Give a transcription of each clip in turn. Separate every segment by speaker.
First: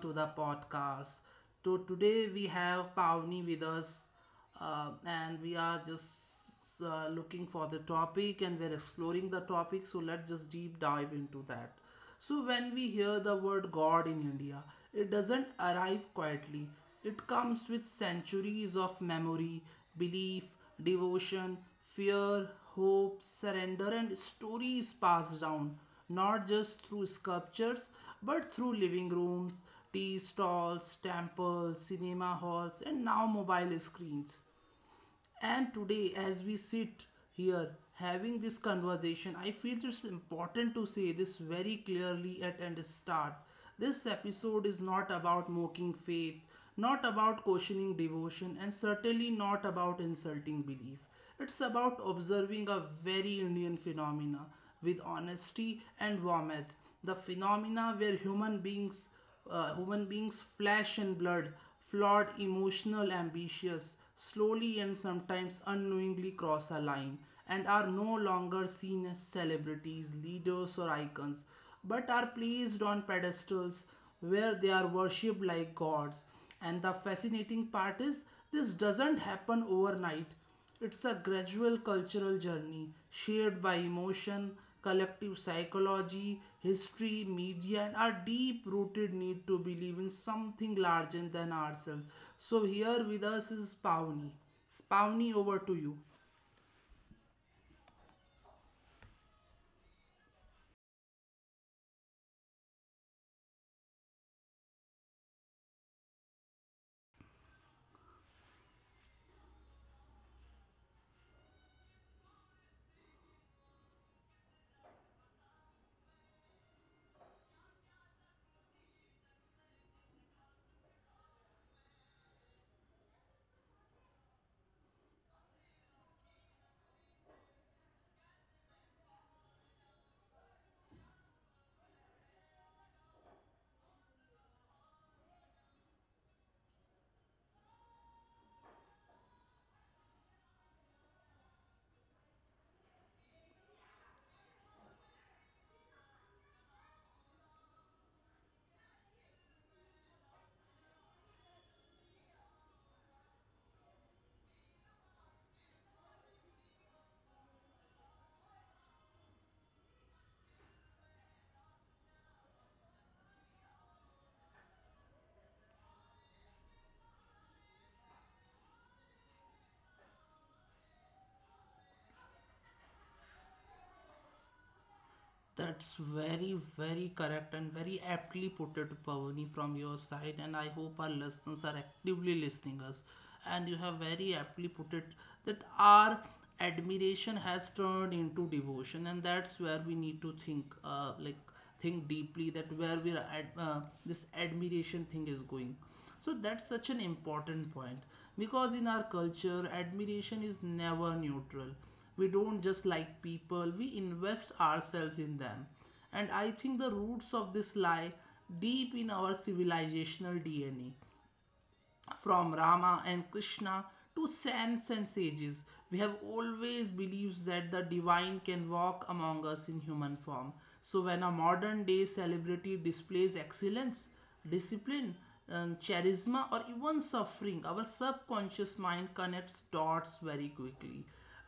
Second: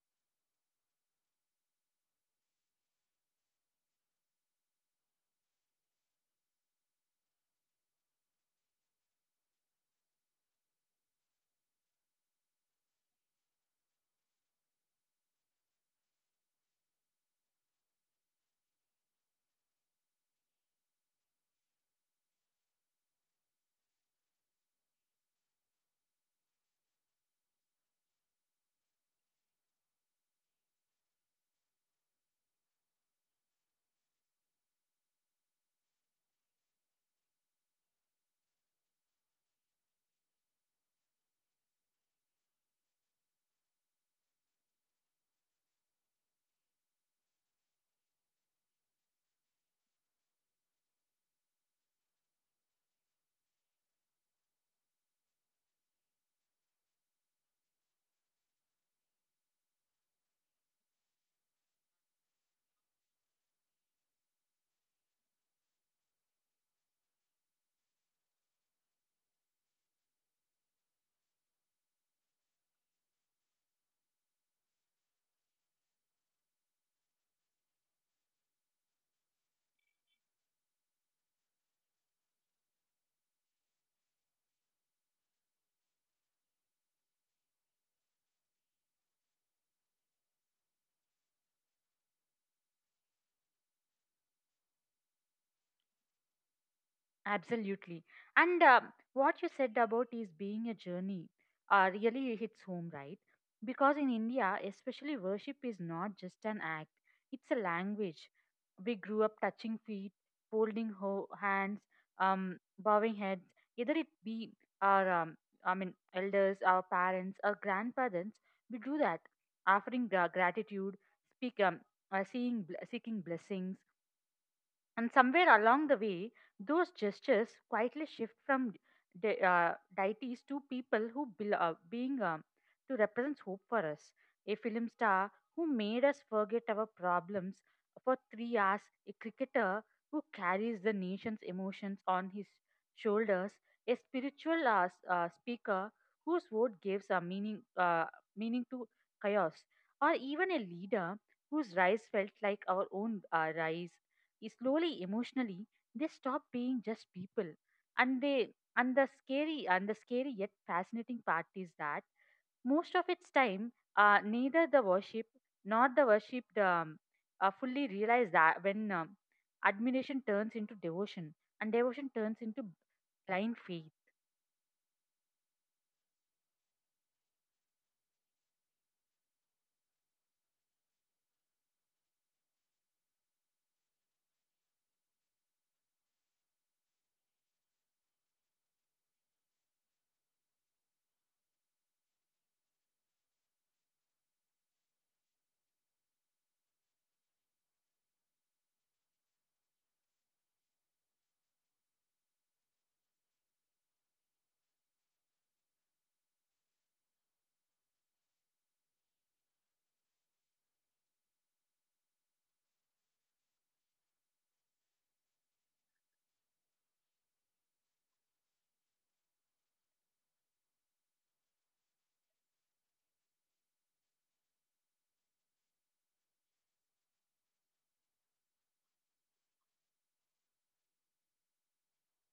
Speaker 1: to the podcast. So today we have Pavni with us, and we are just looking for the topic, and we're exploring the topic. So let's just deep dive into that. So when we hear the word God in India, it doesn't arrive quietly. It comes with centuries of memory, belief, devotion, fear, hope, surrender, and stories passed down, not just through sculptures, but through living rooms, tea stalls, temples, cinema halls, and now mobile screens. And today, as we sit here having this conversation, I feel it's important to say this very clearly at and start. This episode is not about mocking faith, not about questioning devotion, and certainly not about insulting belief. It's about observing a very Indian phenomena with honesty and warmth. The phenomena where human beings human beings, flesh and blood, flawed, emotional, ambitious, slowly and sometimes unknowingly cross a line and are no longer seen as celebrities, leaders, or icons, but are placed on pedestals where they are worshipped like gods. And the fascinating part is, this doesn't happen overnight. It's a gradual cultural journey shared by emotion, collective psychology, history, media, and our deep rooted need to believe in something larger than ourselves. So, here with us is Pawni. Spawni, over to you.
Speaker 2: Absolutely. And what you said about is being a journey really hits home, right? Because in India, especially worship is not just an act, it's a language. We grew up touching feet, folding hands, bowing heads, either it be our elders, our parents, our grandparents, we do that, offering gratitude, speak, um, seeing, seeking blessings. And somewhere along the way, those gestures quietly shift from deities to people who bel being to represents hope for us. A film star who made us forget our problems for 3 hours, a cricketer who carries the nation's emotions on his shoulders, a spiritual speaker whose word gives a meaning to chaos, or even a leader whose rise felt like our own rise slowly emotionally they stop being just people and they and the scary yet fascinating part is that most of its time neither the worship nor the worshipped fully realize that when admiration turns into devotion and devotion turns into blind faith.
Speaker 1: That's very, very correct and very aptly put it, Pavani, from your side. And I hope our listeners are actively listening us. And you have very aptly put it that our admiration has turned into devotion, and that's where we need to think, like, think deeply that where we are this admiration thing is going. So that's such an important point, because in our culture, admiration is never neutral. We don't just like people, we invest ourselves in them. And I think the roots of this lie deep in our civilizational DNA. From Rama and Krishna to saints and sages, we have always believed that the divine can walk among us in human form. So when a modern day celebrity displays excellence, discipline, charisma, or even suffering, our subconscious mind connects dots very quickly.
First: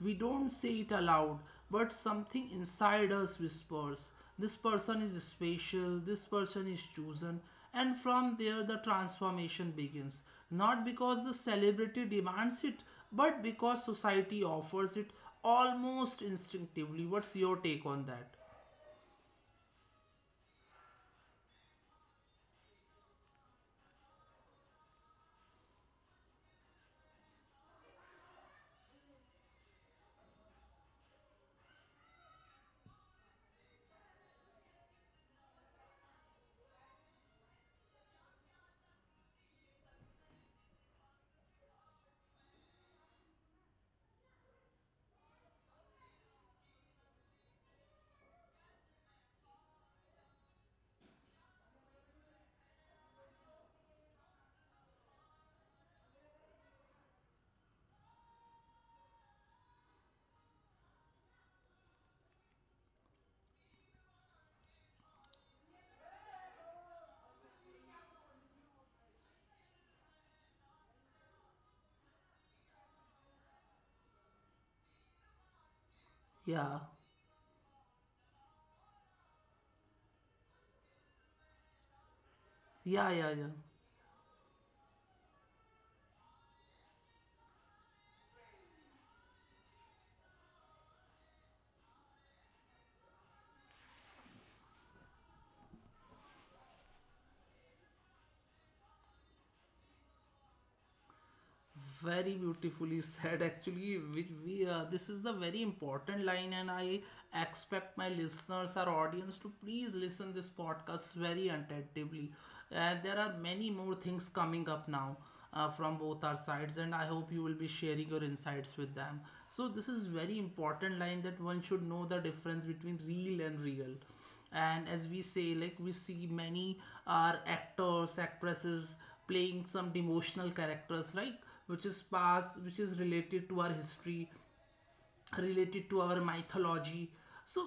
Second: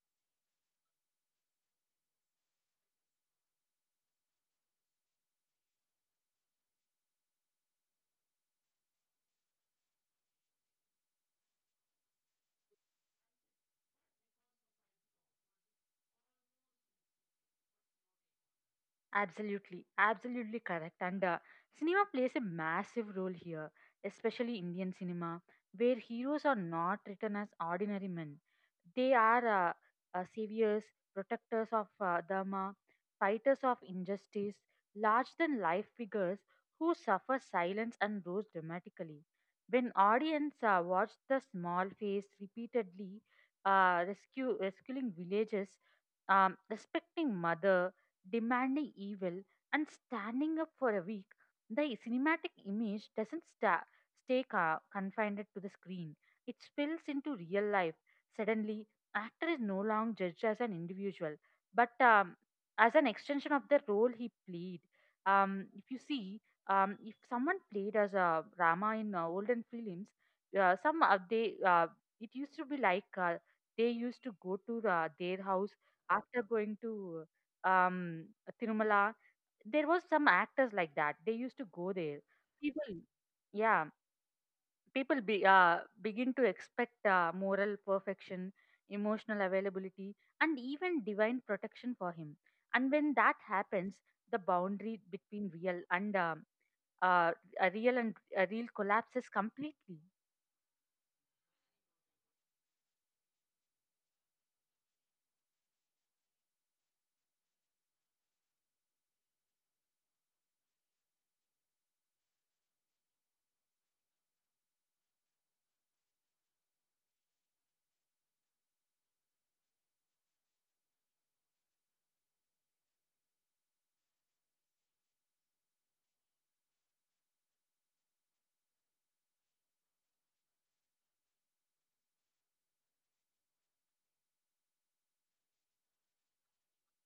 Speaker 1: We don't say it aloud, but something inside us whispers, this person is special, this person is chosen, and from there the transformation begins. Not because the celebrity demands it, but because society offers it almost instinctively. What's your take on that?
Speaker 2: Absolutely, absolutely correct. And Cinema plays a massive role here, especially Indian cinema, where heroes are not written as ordinary men. They are saviors, protectors of Dharma, fighters of injustice, large than life figures who suffer silence and rose dramatically. When audience watch the small face repeatedly rescuing villages, respecting mother demanding evil, and standing up for a week, the cinematic image doesn't stay confined to the screen. It spills into real life. Suddenly, actor is no longer judged as an individual, but as an extension of the role he played. If you see, if someone played as a Rama in olden films, some they it used to be like they used to go to their house
Speaker 1: Yeah,
Speaker 2: after going to um, Tirumala. There was some actors like that. They used to go there.
Speaker 1: yeah, yeah, yeah.
Speaker 2: People, yeah, people begin to expect moral perfection, emotional availability, and even divine protection for him. And when that happens, the boundary between uh, real and a real collapses completely.
Speaker 1: Very beautifully said actually, which we this is the very important line, and I expect my listeners, our audience, to please listen this podcast very attentively. And there are many more things coming up now, from both our sides, and I hope you will be sharing your insights with them. So this is very important line that one should know the difference between real and real. And as we say, like we see many are actors, actresses playing some devotional characters, right? Which is past, which is related to our history, related to our mythology. So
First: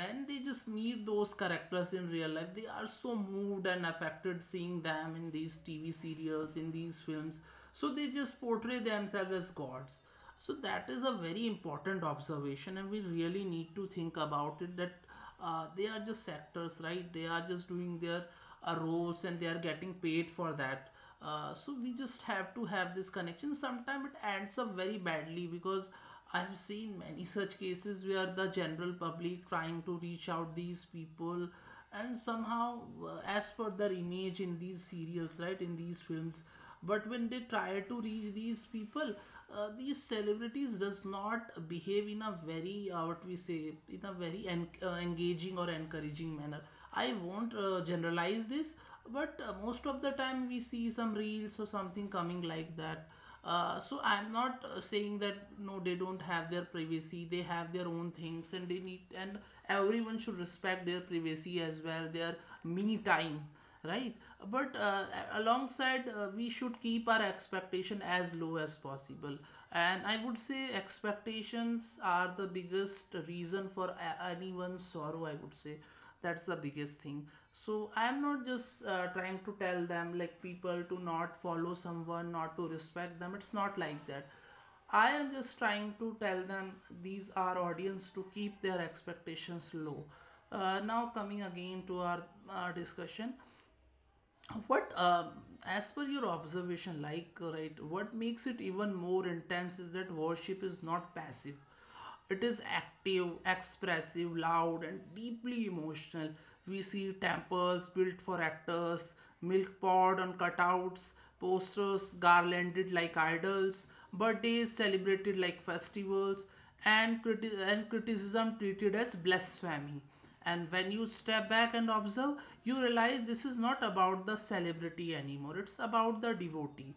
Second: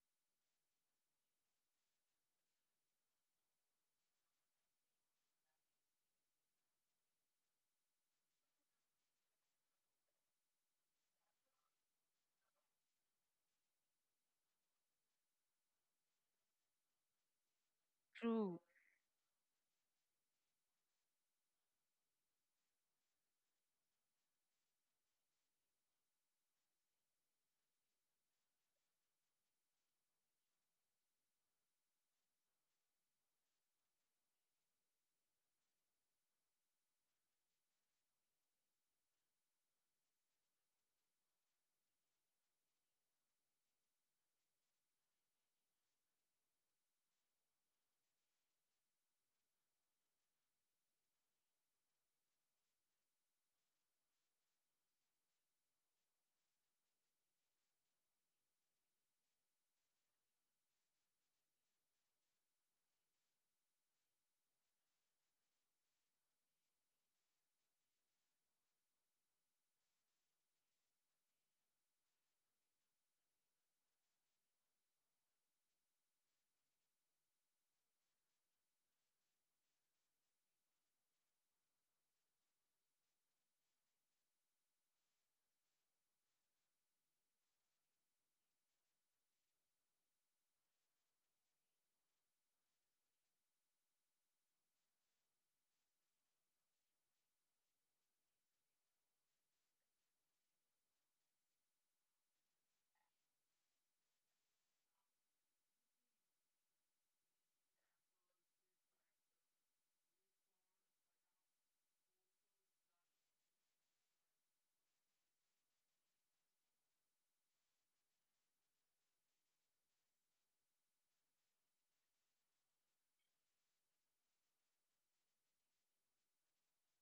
Speaker 1: when they just meet those characters in real life, they are so moved and affected seeing them in these TV serials, in these films. So they just portray themselves as gods. So that is a very important observation, and we really need to think about it that they are just actors, right? They are just doing their
Speaker 2: True.
Speaker 1: roles, and they are getting paid for that. So we just have to have this connection. Sometimes it ends up very badly, because I've seen many such cases where the general public trying to reach out these people, and somehow as per their image in these serials, right, in these films. But when they try to reach these people, these celebrities does not behave in a very what we say, in a very engaging or encouraging manner. I won't generalize this, but most of the time we see some reels or something coming like that. So I'm not saying that no, they don't have their privacy. They have their own things, and they need, and everyone should respect their privacy as well, their me time, right? But alongside, we should keep our expectation as low as possible. And I would say expectations are the biggest reason for anyone's sorrow, I would say. That's the biggest thing. So I'm not just trying to tell them, like, people to not follow someone, not to respect them. It's not like that. I am just trying to tell them, these are audience, to keep their expectations low. Now coming again to our discussion, what as per your observation, like right, what makes it even more intense is that worship is not passive. It is active, expressive, loud, and deeply emotional. We see temples built for actors, milk pot on cutouts, posters garlanded like idols, birthdays celebrated like festivals, and and criticism treated as blasphemy. And when you step back and observe, you realize this is not about the celebrity anymore. It's about the devotee.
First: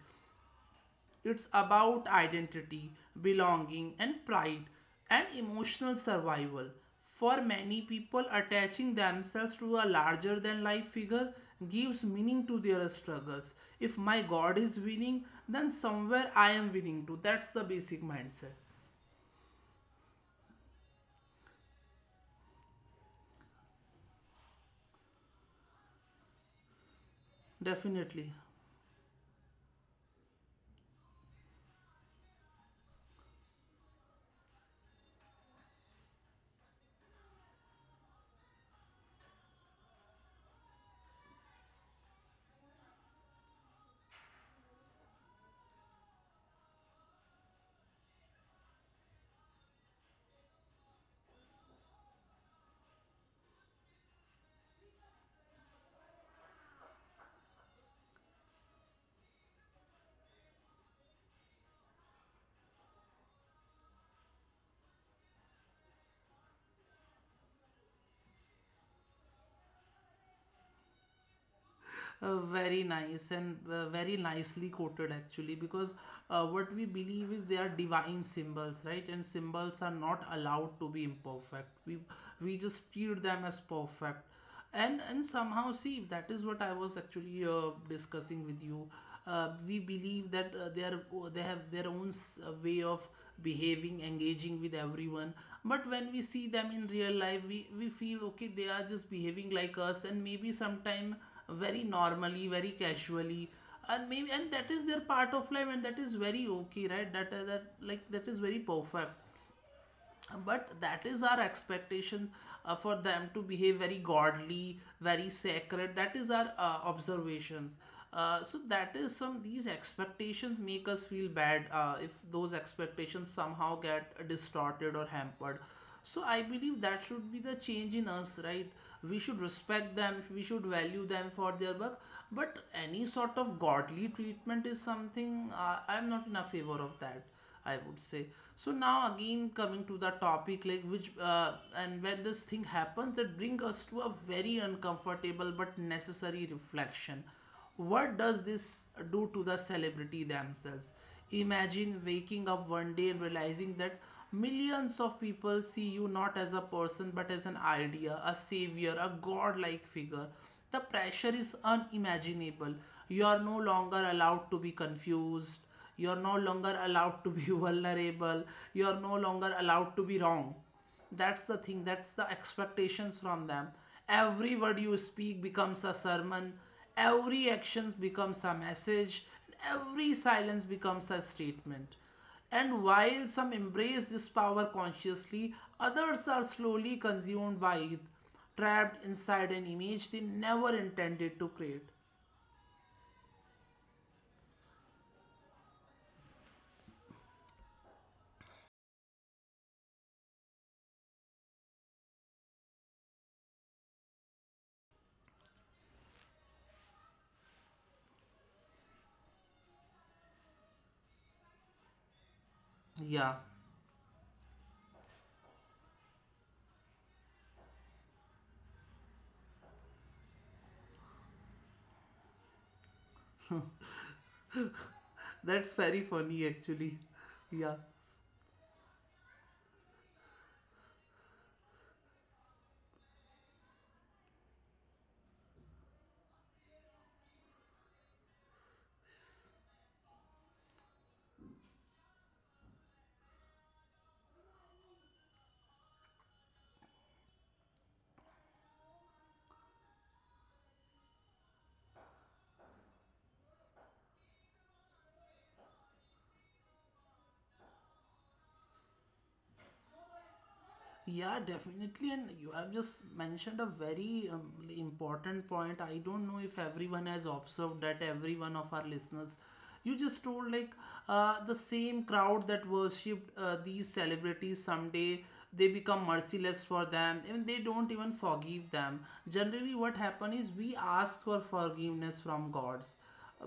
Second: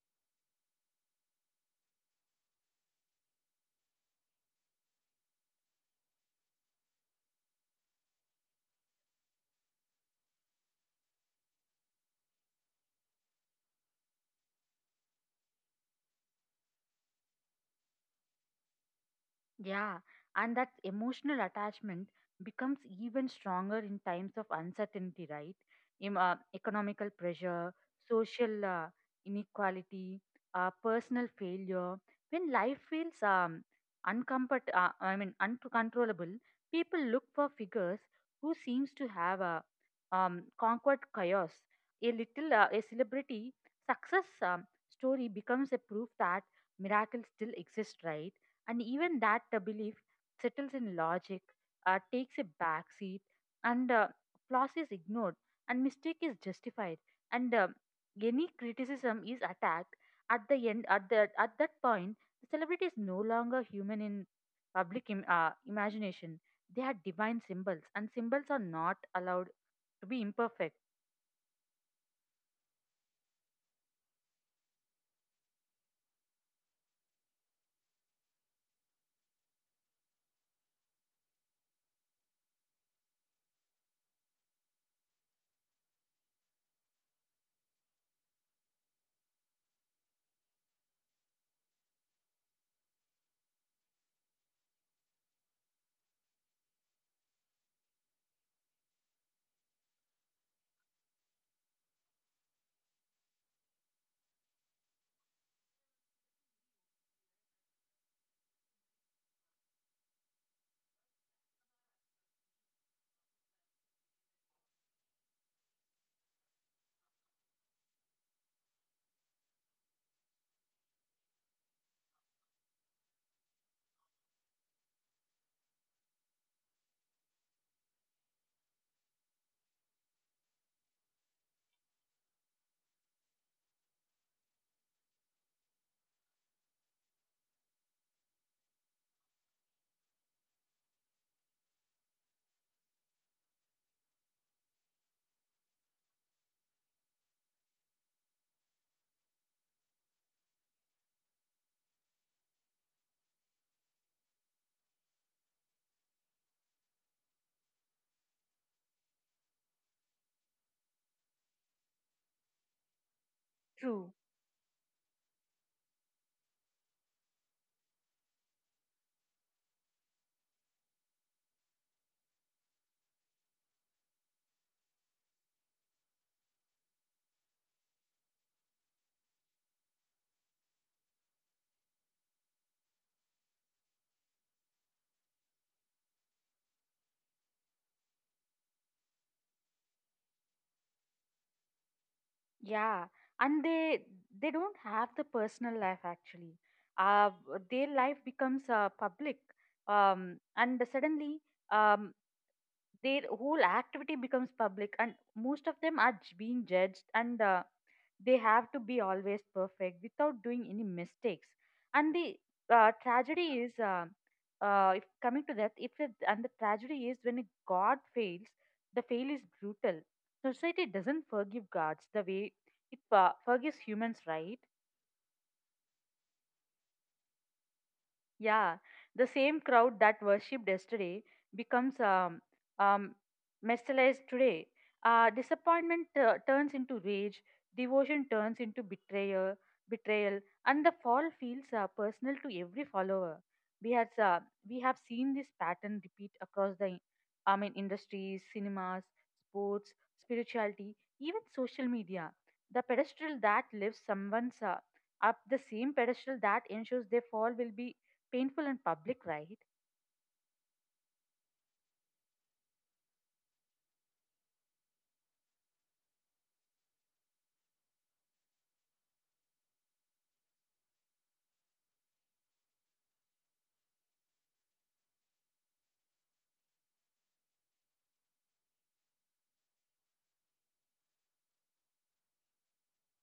Speaker 1: It's about identity, belonging, and pride, and emotional survival. For many people, attaching themselves to a larger than life figure gives meaning to their struggles. If my God is winning, then somewhere I am winning too. That's the basic mindset.
Speaker 2: Yeah, and that emotional attachment becomes even stronger in times of uncertainty, right? Economical pressure,
Speaker 1: Definitely.
Speaker 2: social inequality, personal failure. When life feels uncomfort, I mean uncontrollable, people look for figures who seems to have conquered chaos. A celebrity success story becomes a proof that miracles still exist, right? And even that belief settles in logic, takes a back seat, and flaws is ignored, and mistake is justified, and any criticism is attacked. At the end, at that point, the celebrity is no longer human in public imagination. They are divine symbols, and symbols are not allowed to be imperfect.
Speaker 1: Very nice and very nicely quoted actually, because what we believe is they are divine symbols, right? And symbols are not allowed to be imperfect. We just treat them as perfect. And somehow, see, that is what I was actually discussing with you. We believe that they are, they have their own way of behaving, engaging with everyone. But when we see them in real life, we feel okay, they are just behaving like us, and maybe sometime very normally, very casually, and maybe, and that is their part of life, and that is very okay, right? That, that, like, that is very perfect. But that is our expectation, for them to behave very godly, very sacred. That is our observations. So that is some, these expectations make us feel bad, if those expectations somehow get distorted or hampered. So I believe that should be the change in us, right? We should respect them, we should value them for their work, but any sort of godly treatment is something I'm not in a favor of that, I would say. So now again coming to the topic, like, which and when this thing happens, that bring us to a very uncomfortable but necessary reflection. What does this do to the celebrity themselves? Imagine waking up one day and realizing that millions of people see you not as a person but as an idea, a savior, a godlike figure. The pressure is unimaginable. You are no longer
Speaker 2: True.
Speaker 1: allowed to be confused, you're no longer allowed to be vulnerable, you're no longer allowed to be wrong. That's the thing, that's the expectations from them. Every word you speak becomes a sermon, every action becomes a message, every silence becomes a statement. And while some embrace this power consciously, others are slowly consumed by it, trapped inside an image they never intended to create.
Speaker 2: Yeah, and they don't have the personal life actually. Uh, their life becomes public, and suddenly um, their whole activity becomes public, and most of them are being judged, and they have to be always perfect without doing any mistakes and the
Speaker 1: Yeah,
Speaker 2: tragedy is if coming to that if it, and the tragedy is when a god fails the fail is brutal. Society doesn't forgive gods the way it forgives humans, right?
Speaker 1: that's very funny actually. Yeah.
Speaker 2: Yeah, the same crowd that worshipped yesterday becomes um, mesmerized today. Disappointment turns into rage, devotion turns into betrayal, and the fall feels personal to every follower. We have uh, we have seen this pattern repeat across the industries, cinemas, sports, spirituality, even social media. The pedestal that lifts someone's up, the same pedestal that ensures their fall will be painful and public, right?
Speaker 1: Yeah, definitely. And you have just mentioned a very important point. I don't know if everyone has observed that, every one of our listeners, you just told, like, the same crowd that worshipped these celebrities someday, they become merciless for them and they don't even forgive them. Generally, what happens is we ask for forgiveness from gods,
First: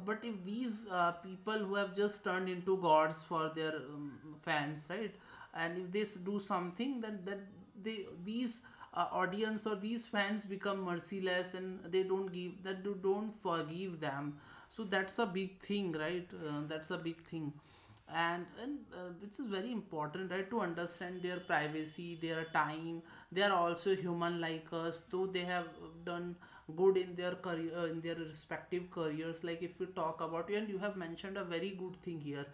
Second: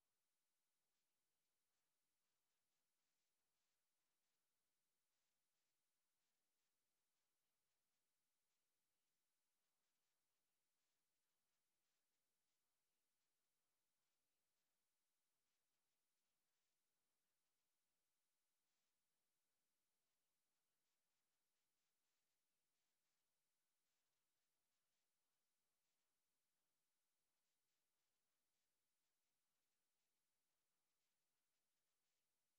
Speaker 1: but if these people who have just turned into gods for their fans, right, and if they do something, then that, they, these audience or these fans become merciless, and they don't give that, you don't forgive them. So that's a big thing, right? That's a big thing. And which is very important, right, to understand their privacy, their time. They are also human like us, though they have done good in their career, in their respective careers. Like, if we talk about, and you have mentioned a very good thing here,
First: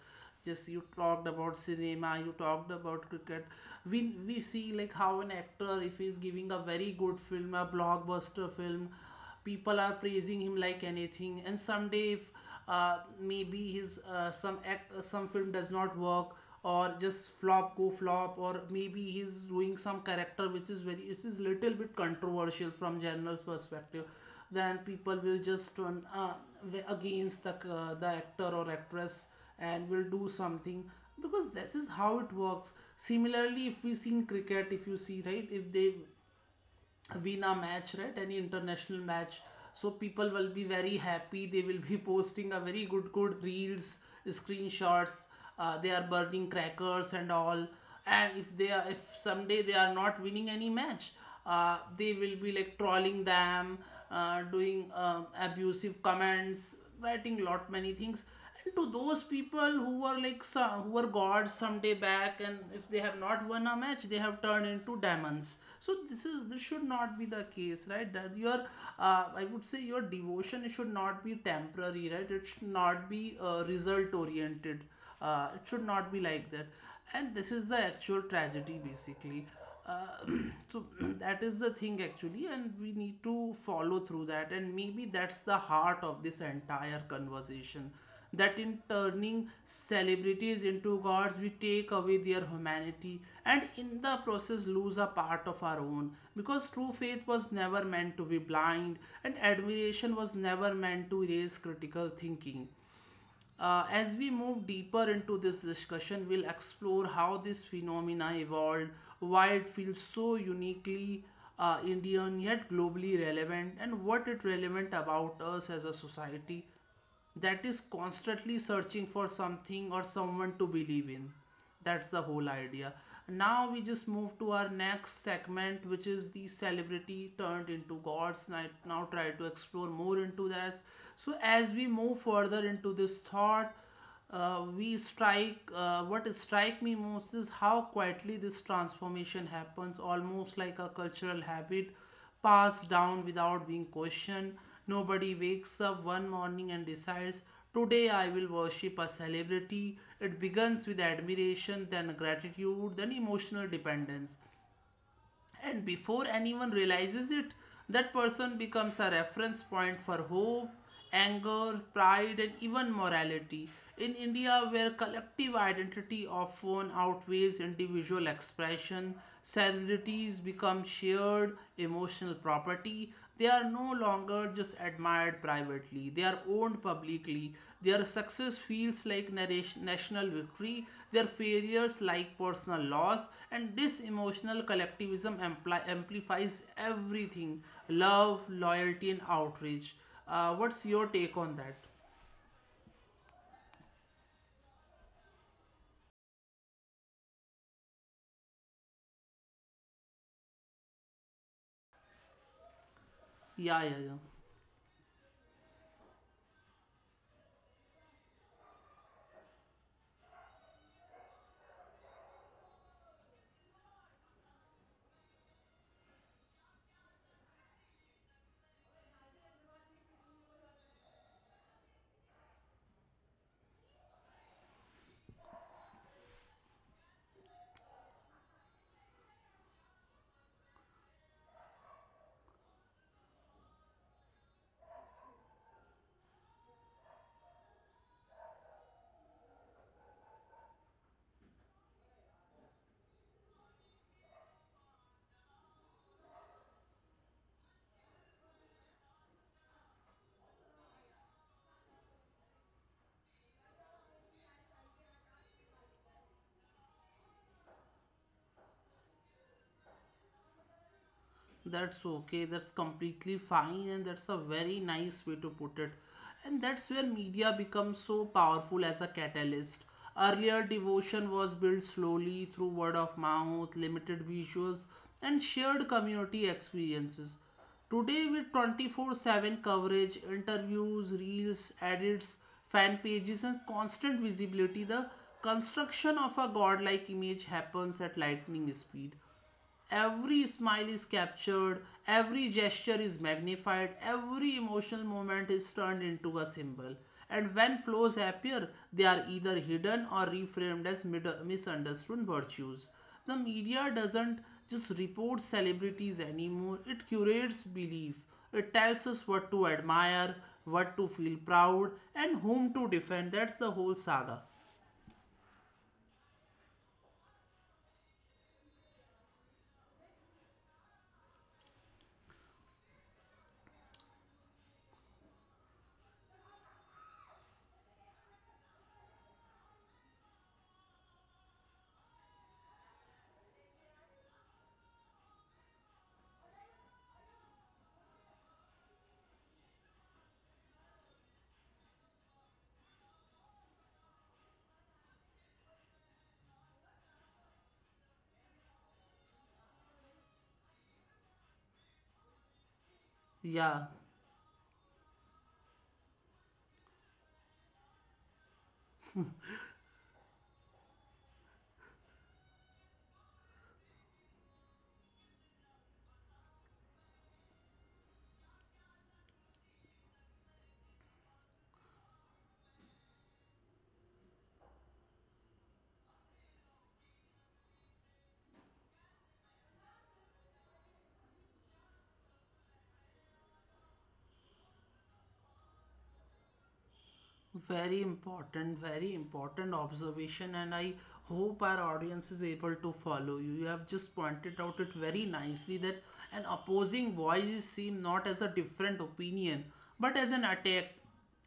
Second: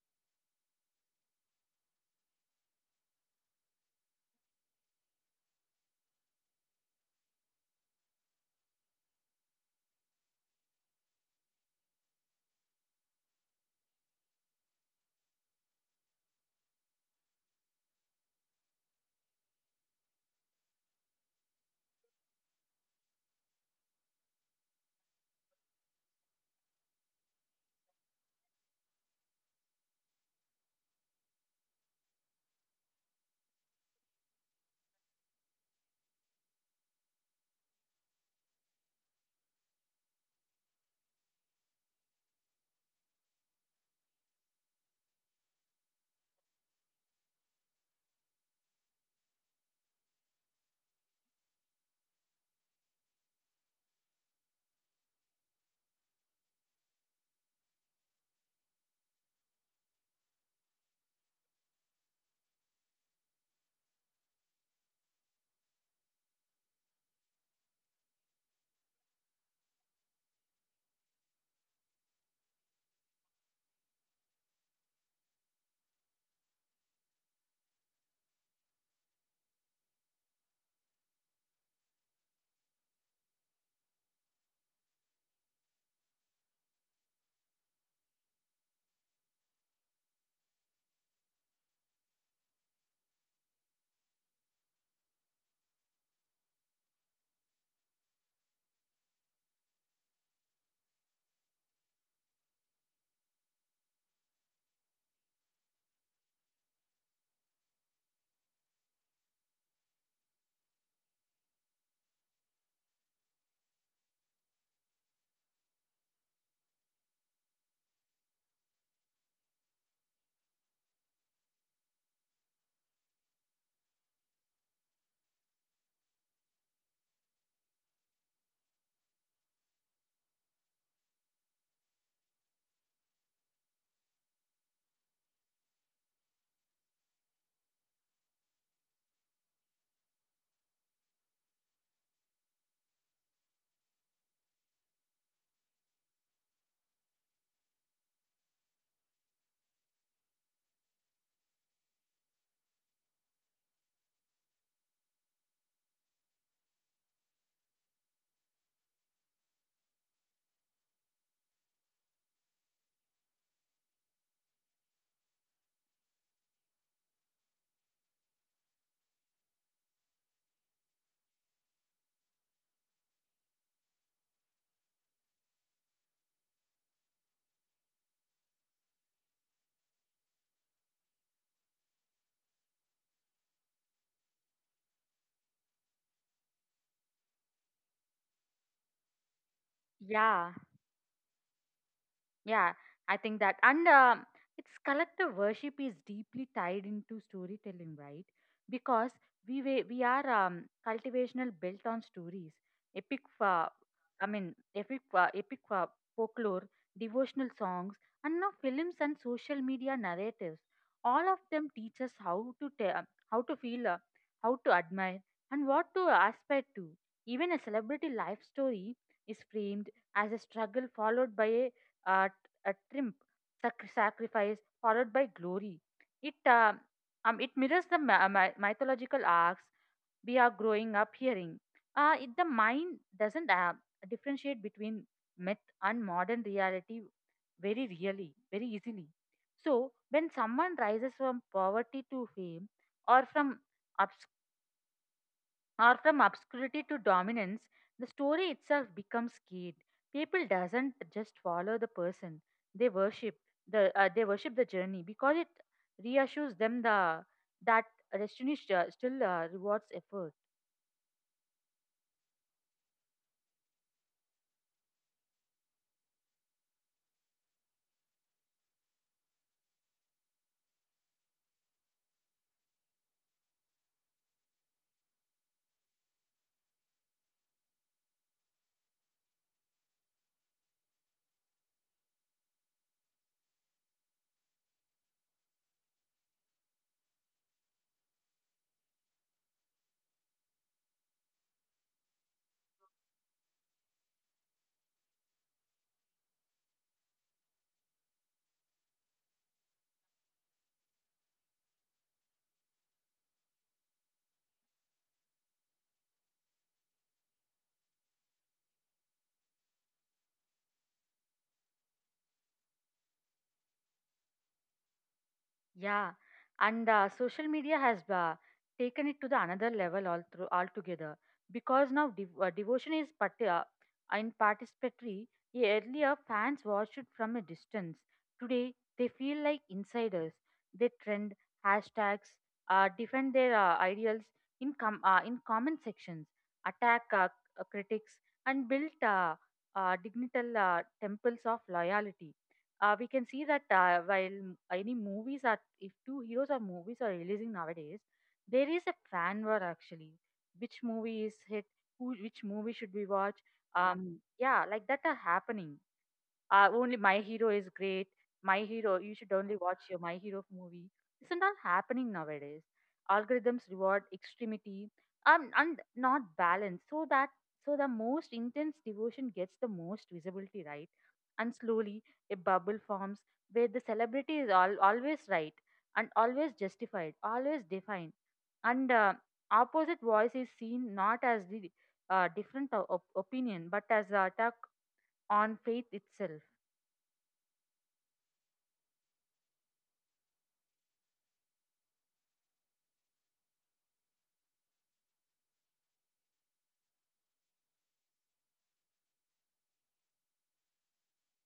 Speaker 1: just you talked about cinema, you talked about cricket. We see like how an actor, if he's giving a very good film, a blockbuster film, people are praising him like anything. And someday if maybe his some film does not work or just flop, go flop, or maybe he's doing some character which is very, it is little bit controversial from general's perspective, then people will just turn against the actor or actress, and will do something. Because this is how it works. Similarly, if we see in cricket, if you see, right, if they win a match, right? Any international match. So people will be very happy. They will be posting a very good reels, screenshots. They are burning crackers and all. And if they are, if someday they are not winning any match, they will be like trolling them, doing abusive comments, writing lot many things. And to those people who were like some, who were gods some day back, and if they have not won a match, they have turned into demons. So this is this should not be the case, right? That your I would say your devotion should not be temporary, right? It should not be result oriented. It should not be like that. And this is the actual tragedy, basically uh, so that is the thing actually, and we need to follow through that, and maybe that's the heart of this entire conversation, that in turning celebrities into gods we take away their humanity and in the process lose a part of our own, because true faith was never meant to be blind and admiration was never meant to erase critical thinking. Uh, as we move deeper into this discussion, we'll explore how this phenomena evolved, why it feels so uniquely Indian yet globally relevant, and what it relevant about us as a society that is constantly searching for something or someone to believe in. That's the whole idea. Now we just move to our next segment, which is the celebrity turned into gods. And I now try to explore more into this. So as we move further into this thought, we strike. What strike me most is how quietly this transformation happens, almost like a cultural habit passed down without being questioned. Nobody wakes up one morning and decides, today I will worship a celebrity. It begins with admiration, then gratitude, then emotional dependence. And before anyone realizes it, that person becomes a reference point for hope, anger, pride, and even morality. In India, where collective identity often outweighs individual expression, celebrities become shared emotional property. They are no longer just admired privately, they are owned publicly. Their success feels like narration, national victory, their failures like personal loss, and this emotional collectivism amplifies everything: love, loyalty, and outrage.
Speaker 2: Yeah,
Speaker 1: What's your take on that?
Speaker 2: yeah, I think that. And Its collective worship is deeply tied into storytelling, right? Because we are cultivational built on stories, epic,
Speaker 1: Yeah, yeah, yeah.
Speaker 2: I mean, epic, epic folklore, devotional songs, and now films and social media narratives. All of them teach us how to feel, how to admire, and what to aspire to. Even a celebrity life story is framed as a struggle followed by uh, a triumph, sacrifice, followed by glory. It, uh, it mirrors the mythological arcs we are growing up hearing. The mind doesn't differentiate between myth and modern reality very easily. So, when someone rises from poverty to fame or from obscurity to dominance, the story itself becomes skewed. People doesn't just follow the person; they worship they worship the journey because it reassures them the that destiny still rewards effort.
Speaker 1: That's okay, that's completely fine, and that's a very nice way to put it. And that's where media becomes so powerful as a catalyst. Earlier devotion was built slowly through word of mouth, limited visuals, and shared community experiences. Today with 24/7 coverage, interviews, reels, edits, fan pages, and constant visibility, the construction of a godlike image happens at lightning speed. Every smile is captured, every gesture is magnified, every emotional moment is turned into a symbol. And when flaws appear, they are either hidden or reframed as misunderstood virtues. The media doesn't just report celebrities anymore, it curates belief. It tells us what to admire, what to feel proud, and whom to defend. That's the whole saga.
Speaker 2: Yeah, and social media has taken it to the another level all through altogether because now devotion is in participatory. Yeah, earlier, fans watched it from a distance. Today, they feel like insiders. They trend hashtags, defend their ideals in comment sections, attack critics, and build digital temples of loyalty. We can see that any movies are, if two heroes or movies are releasing nowadays, there is a fan war actually. Which movie is hit? Who? Which movie should we watch?
Speaker 1: Yeah.
Speaker 2: Yeah, like that are happening. Only my hero is great. My hero, you should only watch your my hero movie. This is not happening nowadays. Algorithms reward extremity and not balance, so the most intense devotion gets the most visibility, right? And slowly a bubble forms where the celebrity is all always right and always justified, always defined, and opposite voice is seen not as the opinion but as the attack on faith itself.
Speaker 1: Very important observation, and I hope our audience is able to follow you. You have just pointed out it very nicely that an opposing voice is seen not as a different opinion but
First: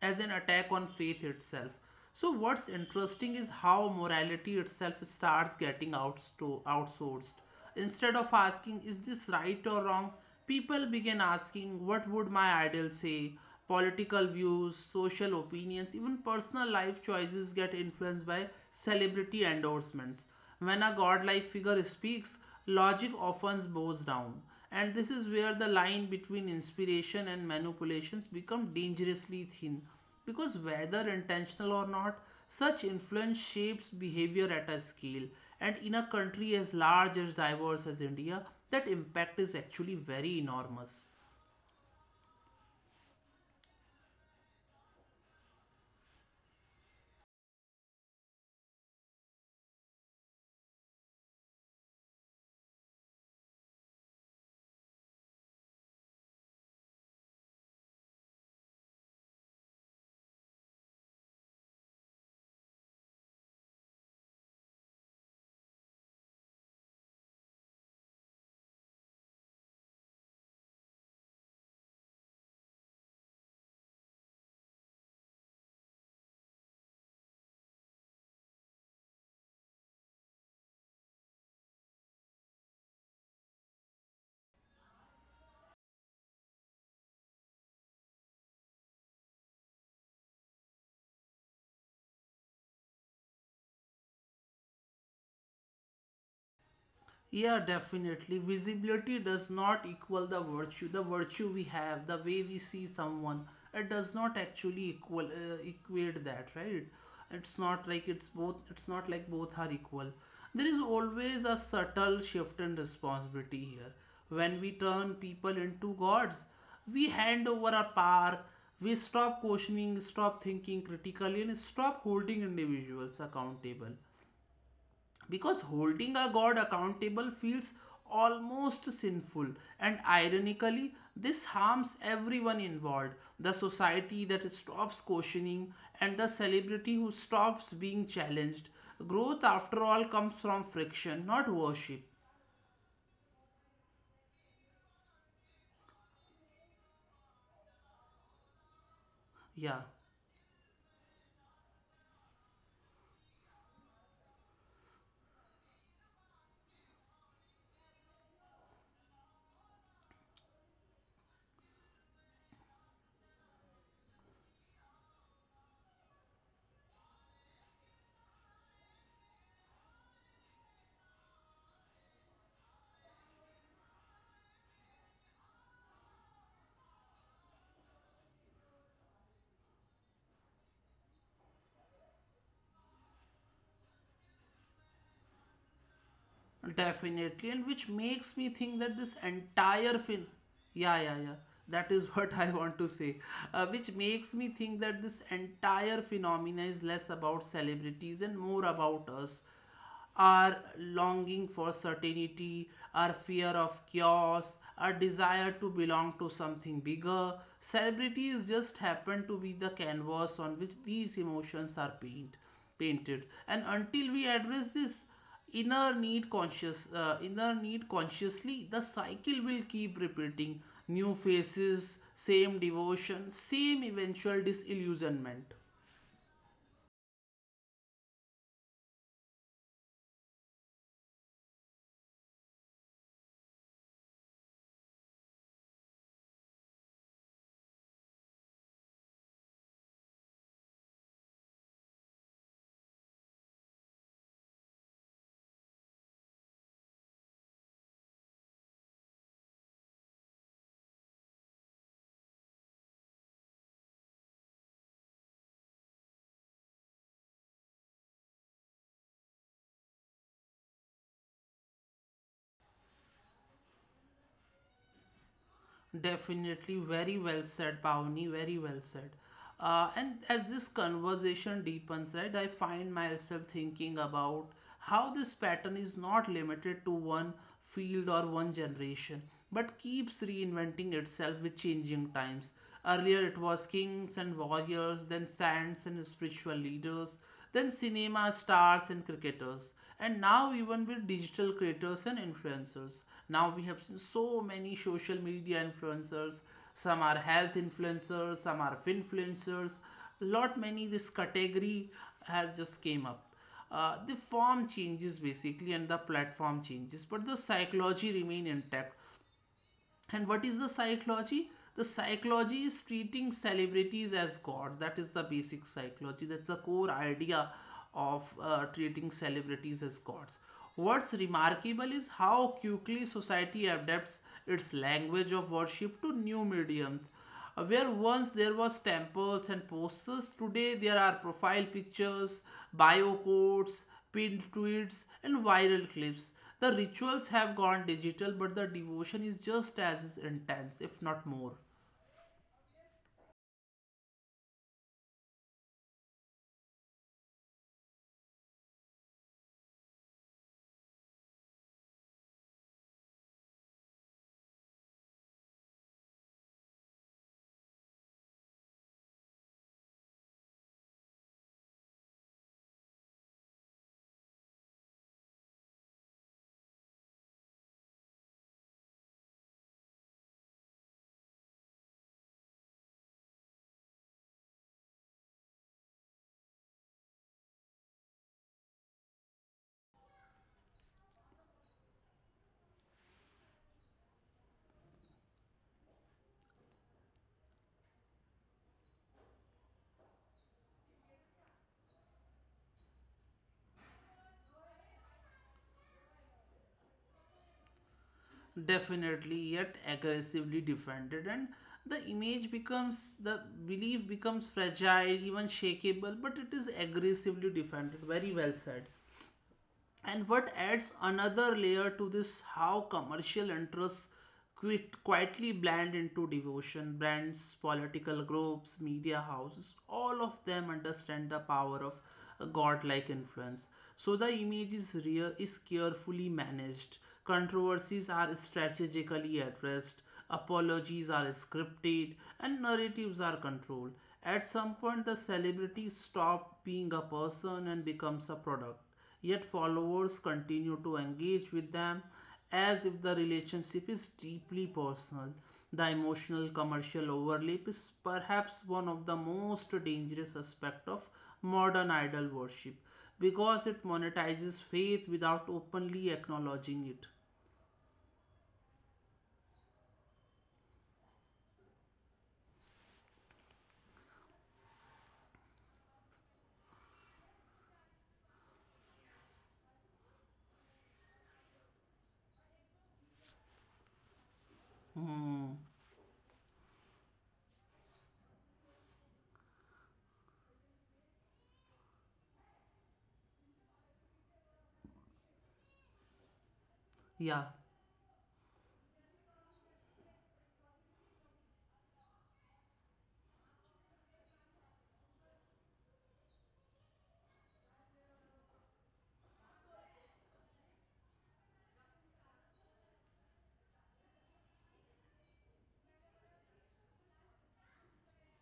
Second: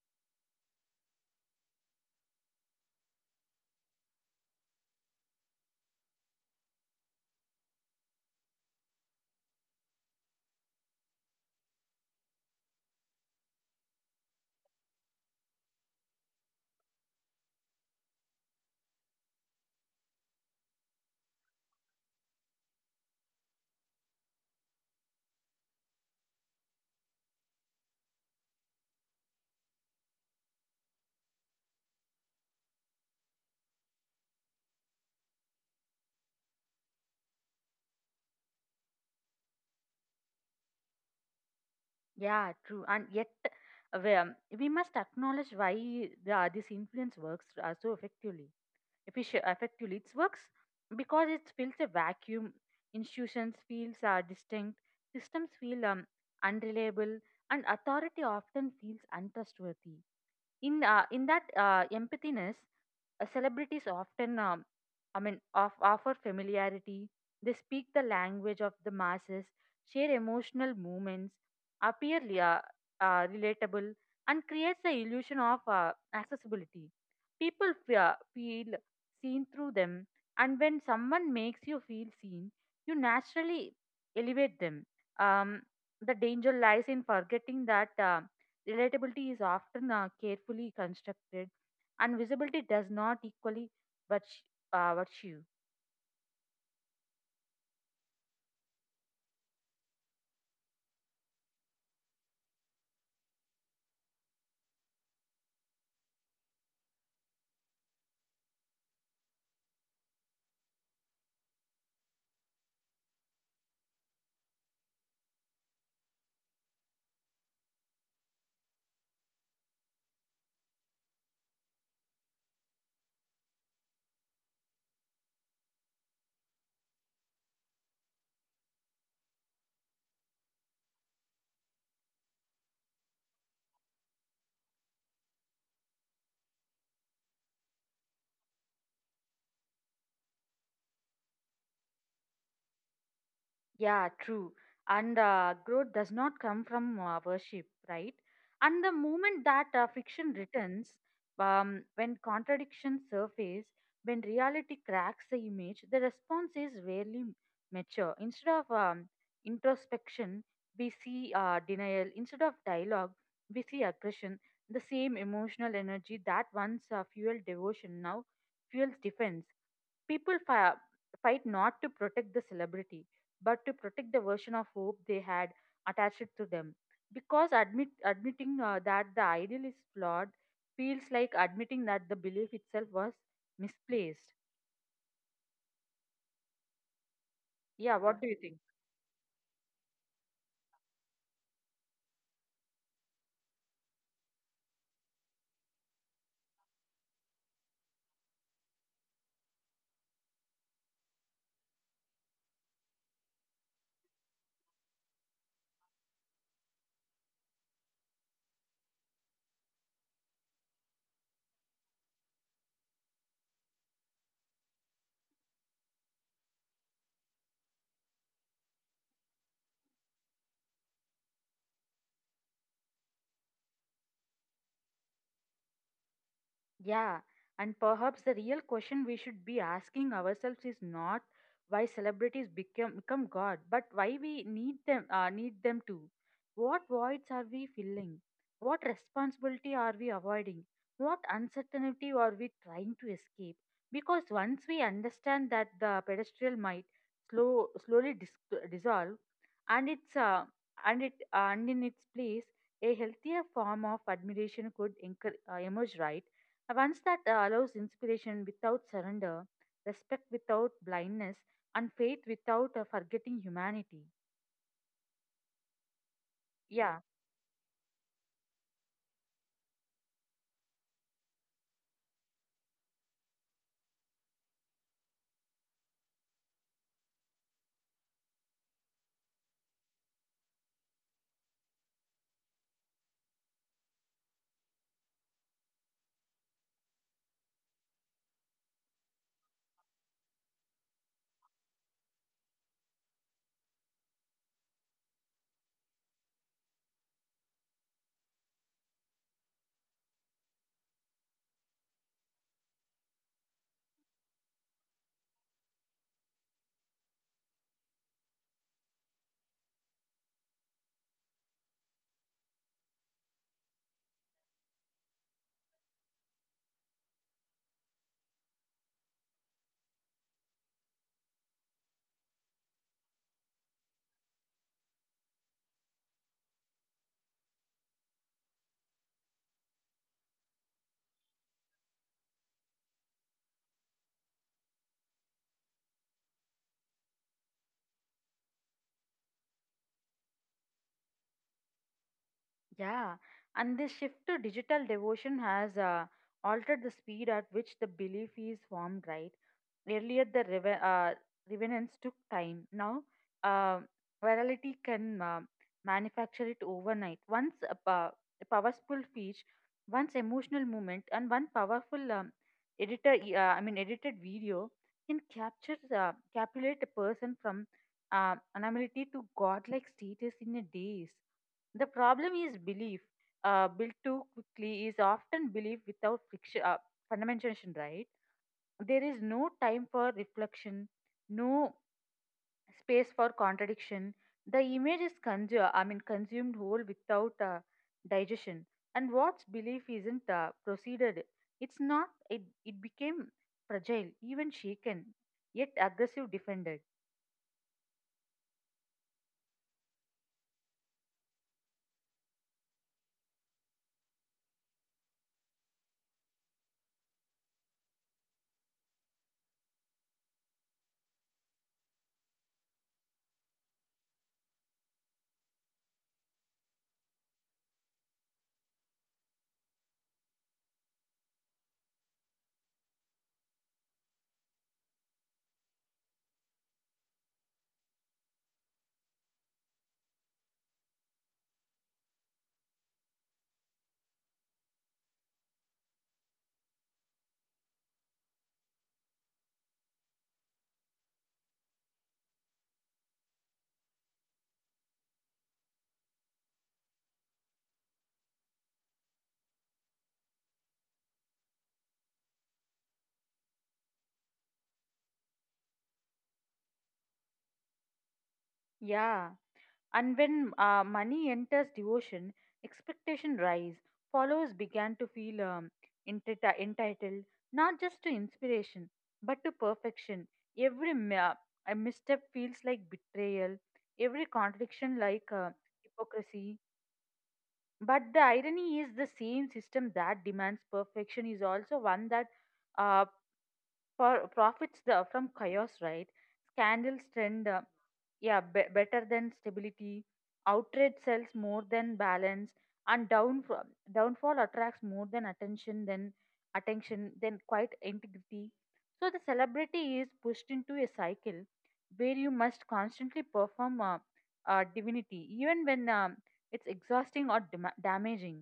Speaker 1: as an attack on faith itself. So what's interesting is how morality itself starts getting outsourced. Instead of asking is this right or wrong, people begin asking what would my idol say? Political views, social opinions, even personal life choices get influenced by celebrity endorsements. When a godlike figure speaks, logic often bows down. And this is where the line between inspiration and manipulations become dangerously thin. Because whether intentional or not, such influence shapes behavior at a scale. And in a country as large as diverse as India, that impact is actually very enormous.
Speaker 2: Yeah, true, and yet we must acknowledge why this influence works so effectively. It works because it fills a vacuum. Institutions feels are distinct. Systems feel unreliable, and authority often feels untrustworthy in that empathiness. Celebrities often offer familiarity, they speak the language of the masses, share emotional moments, appear relatable, and creates the illusion of accessibility. People feel seen through them, and when someone makes you feel seen you naturally elevate them. um, the danger lies in forgetting that relatability is often carefully constructed, and visibility does not equally but virtue.
Speaker 1: Yeah, definitely. Visibility does not equal the virtue. The virtue we have, the way we see someone, it does not actually equal equate that, right? It's not like it's both. It's not like both are equal. There is always a subtle shift in responsibility here. When we turn people into gods, we hand over our power. We stop questioning, stop thinking critically, and stop holding individuals accountable, because holding a god accountable feels almost sinful. And ironically, this harms everyone involved, the society that stops questioning and the celebrity who stops being challenged. Growth, after all, comes from friction, not worship.
Speaker 2: Yeah, true. And growth does not come from worship, right? And the moment that fiction
Speaker 1: Yeah.
Speaker 2: returns, when contradictions surface, when reality cracks the image, the response is rarely mature. Instead of introspection, we see denial. Instead of dialogue, we see aggression. The same emotional energy that once fueled devotion now fuels defense. People fight not to protect the celebrity but to protect the version of hope they had attached to them. Because admitting that the ideal is flawed feels like admitting that the belief itself was misplaced. Yeah, what do
Speaker 1: Definitely,
Speaker 2: you
Speaker 1: and
Speaker 2: think?
Speaker 1: which makes me think that this entire film, yeah, yeah, yeah, that is what I want to say, which makes me think that this entire phenomena is less about celebrities and more about us, our longing for certainty, our fear of chaos, our desire to belong to something bigger. Celebrities just happen to be the canvas on which these emotions are painted, and until we address this inner need consciously, the cycle will keep repeating, new faces, same devotion, same eventual disillusionment.
Speaker 2: Yeah, and perhaps the real question we should be asking ourselves is not why celebrities become God, but why we need them to. What voids are we filling? What responsibility are we avoiding? What uncertainty are we trying to escape? Because once we understand that the pedestal might slowly dissolve, and its uh, and in its place a healthier form of admiration could emerge, right? A once that allows inspiration without surrender, respect without blindness, and faith without forgetting humanity. Yeah,
Speaker 1: Definitely, very well said, Pawni. Very well said. And as this conversation deepens, right, I find myself thinking about how this pattern is not limited to one field or one generation, but keeps reinventing itself with changing times. Earlier, it was kings and warriors, then saints and spiritual leaders, then cinema stars and cricketers, and now even with digital creators and influencers. Now we have seen so many social media influencers, some are health influencers, some are influencers, lot many this category has just came up. Uh, the form changes basically, and the platform changes, but the psychology remain intact. And what is the psychology? The psychology is treating celebrities as gods. That is the basic psychology. That's the core idea of treating celebrities as gods. What's remarkable is how quickly society adapts its language of worship to new mediums. Where once there was temples and posters, today there are profile pictures, bio quotes, pinned tweets, and viral clips. The rituals have gone digital, but the devotion is just as intense, if not more.
Speaker 2: yeah. And this shift to digital devotion has altered the speed at which the belief is formed, right? Earlier, the revenants took time. Now, uh, virality can manufacture it overnight. A powerful speech, once emotional moment, and one powerful editor, e, I mean, edited video can captivate a person from anonymity to godlike status in a days. The problem is belief built too quickly is often belief without friction, fundamentation, right? There is no time for reflection, no space for contradiction. The image is consumed whole without digestion. And what's belief isn't proceeded. It's not. It became fragile, even shaken, yet aggressive defended.
Speaker 1: Definitely yet aggressively defended, and the image becomes the belief becomes fragile, even shakeable, but it is aggressively defended. Very well said. And what adds another layer to this, how commercial interests quietly blend into devotion. Brands, political groups, media houses, all of them understand the power of a godlike influence. So the image is real is carefully managed. Controversies are strategically addressed, apologies are scripted, and narratives are controlled. At some point the celebrity stops being a person and becomes a product. Yet followers continue to engage with them as if the relationship is deeply personal. The emotional commercial overlap is perhaps one of the most dangerous aspects of modern idol worship, because it monetizes faith without openly acknowledging it.
Speaker 2: Yeah. And when money enters devotion, expectation rise. Followers began to feel entitled not just to inspiration but to perfection. Every ma- a misstep feels like betrayal. Every contradiction like
Speaker 1: Hmm.
Speaker 2: hypocrisy. But the irony is the same system that demands perfection is also one that uh, profits from chaos, right? Scandals trend.
Speaker 1: Yeah.
Speaker 2: Yeah, better than stability, outrage sells more than balance, and downfall attracts more than attention than quite integrity. So the celebrity is pushed into a cycle where you must constantly perform divinity, even when it's exhausting or damaging.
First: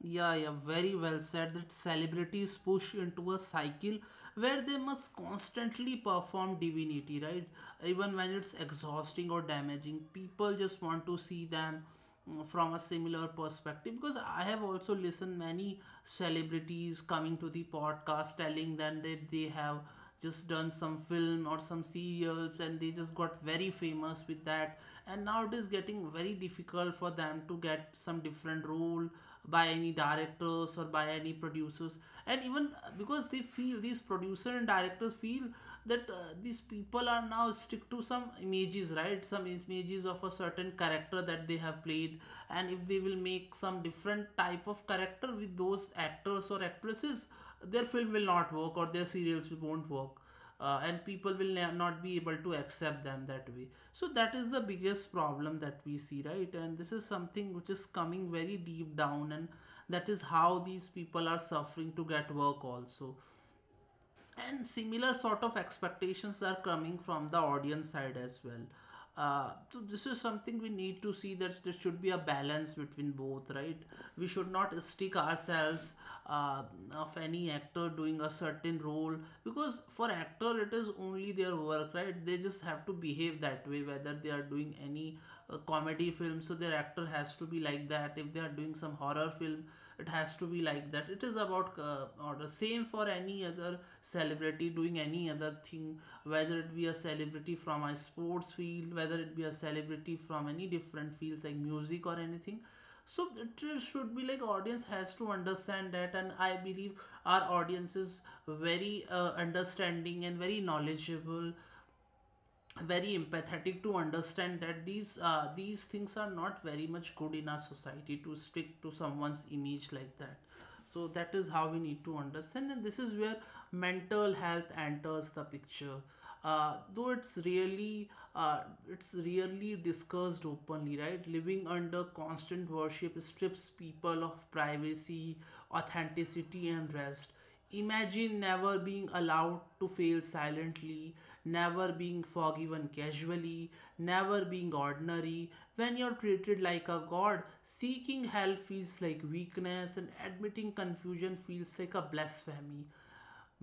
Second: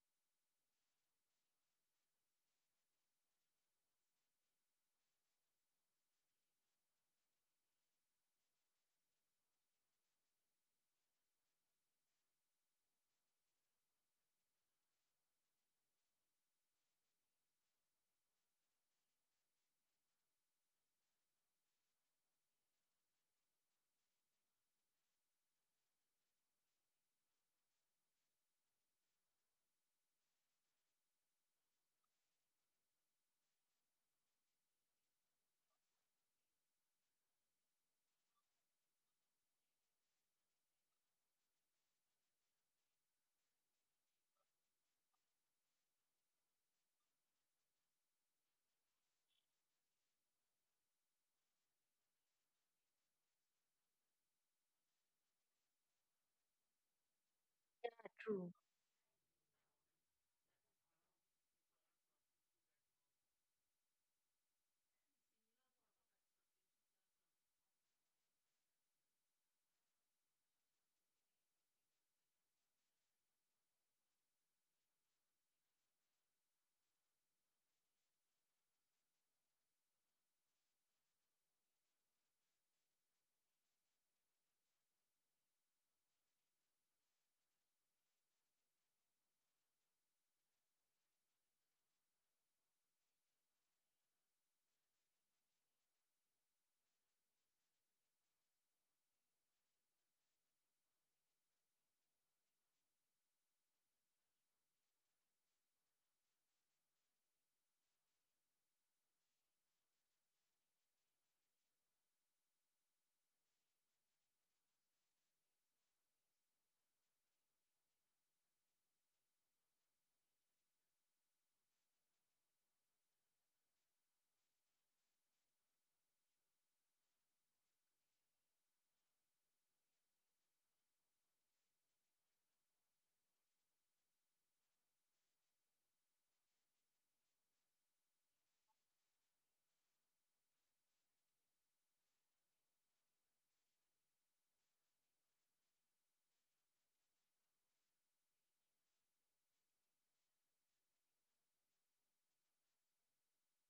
Speaker 1: Yeah, yeah, very well said. That celebrities push into a cycle where they must constantly perform divinity, right? Even when it's exhausting or damaging, people just want to see them, mm, from a similar perspective. Because I have also listened many celebrities coming to the podcast telling them that they have just done some film or some serials, and they just got very famous with that, and now it is getting very difficult for them to get some different role by any directors or by any producers. And even because they feel these producers and directors feel that these people are now stick to some images, right, some images of a certain character that they have played, and if they will make some different type of character with those actors or actresses, their film will not work or their serials won't work. And people will not be able to accept them that way. So that is the biggest problem that we see, right, and this is something which
Speaker 2: Yeah,
Speaker 1: is coming
Speaker 2: true.
Speaker 1: very deep down, and that is how these people are suffering to get work also, and similar sort of expectations are coming from the audience side as well. So this is something we need to see, that there should be a balance between both, right? We should not stick ourselves uh, of any actor doing a certain role, because for actor it is only their work, right? They just have to behave that way, whether they are doing any comedy film, so their actor has to be like that. If they are doing some horror film, it has to be like that. It is about order. Same for any other celebrity doing any other thing, whether it be a celebrity from a sports field, whether it be a celebrity from any different fields like music or anything. So it should be like audience has to understand that, and I believe our audience is very understanding and very knowledgeable, very empathetic to understand that these things are not very much good in our society to stick to someone's image like that. So that is how we need to understand, and This is where mental health enters the picture. Though uh, it's really discussed openly, right? Living under constant worship strips people of privacy, authenticity, and rest. Imagine never being allowed to fail silently, never being forgiven casually, never being ordinary. When you're treated like a god, seeking help feels like weakness and admitting confusion feels like a blasphemy.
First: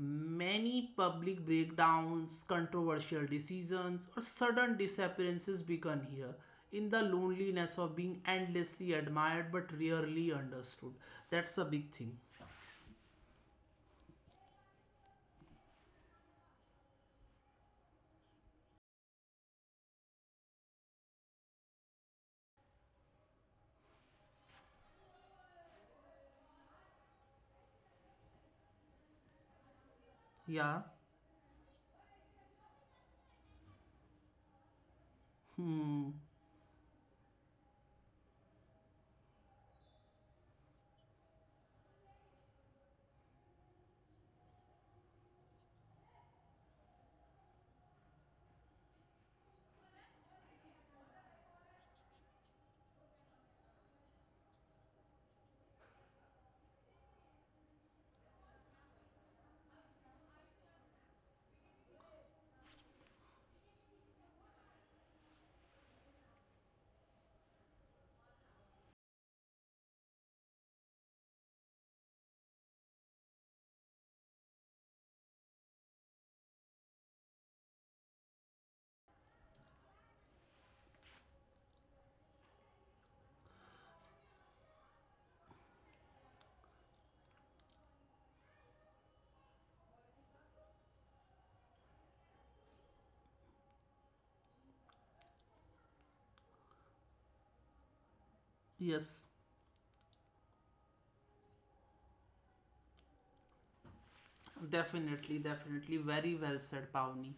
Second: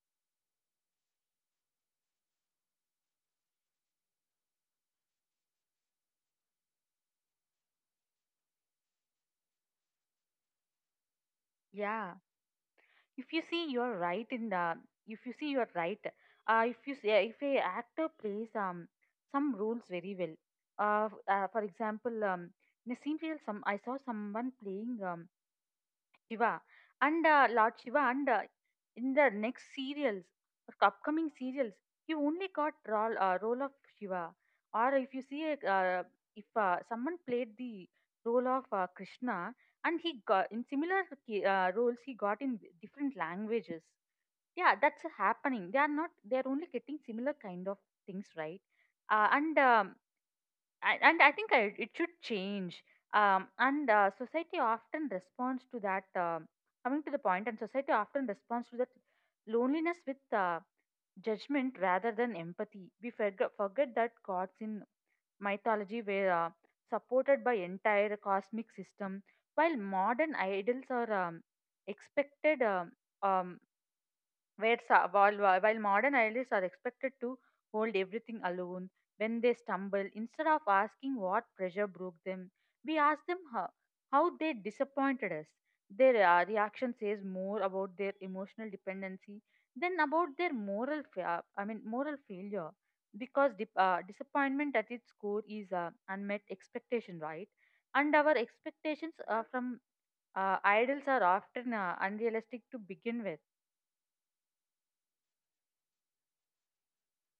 Speaker 1: Many public breakdowns, controversial decisions, or sudden disappearances begun here, in the loneliness of being endlessly admired but rarely understood. That's a big
Speaker 2: yeah
Speaker 1: thing.
Speaker 2: if you see you're right in the if you see you're right. If you see, if a actor plays some roles very well. For example, in a scene reel some I saw someone playing Shiva, and Lord Shiva, and in the next serials, like
Speaker 1: Yeah.
Speaker 2: upcoming serials, you only got role, role of Shiva. Or if you see,
Speaker 1: Hmm.
Speaker 2: if someone played the role of Krishna, and he got in similar roles, he got in different languages. Yeah, that's happening. They are not. They are only getting similar kind of things, right? Uh, and um, and I think it should change. And Society often responds to that. Coming to the point, and society often responds to that loneliness with uh, judgment rather than empathy. We forget that gods in mythology were supported by entire cosmic system, while modern idols are expected. Um, where sa- while modern idealists are expected to hold everything alone. When they stumble, instead of asking what pressure broke them, we ask them how they disappointed us. Their reaction says more about their emotional dependency than about their moral fa- I mean moral failure, because disappointment at its core is unmet expectation, right? And our expectations
Speaker 1: Yes,
Speaker 2: from idols are often unrealistic to begin with.
Speaker 1: definitely, definitely. Very well said, Pavni.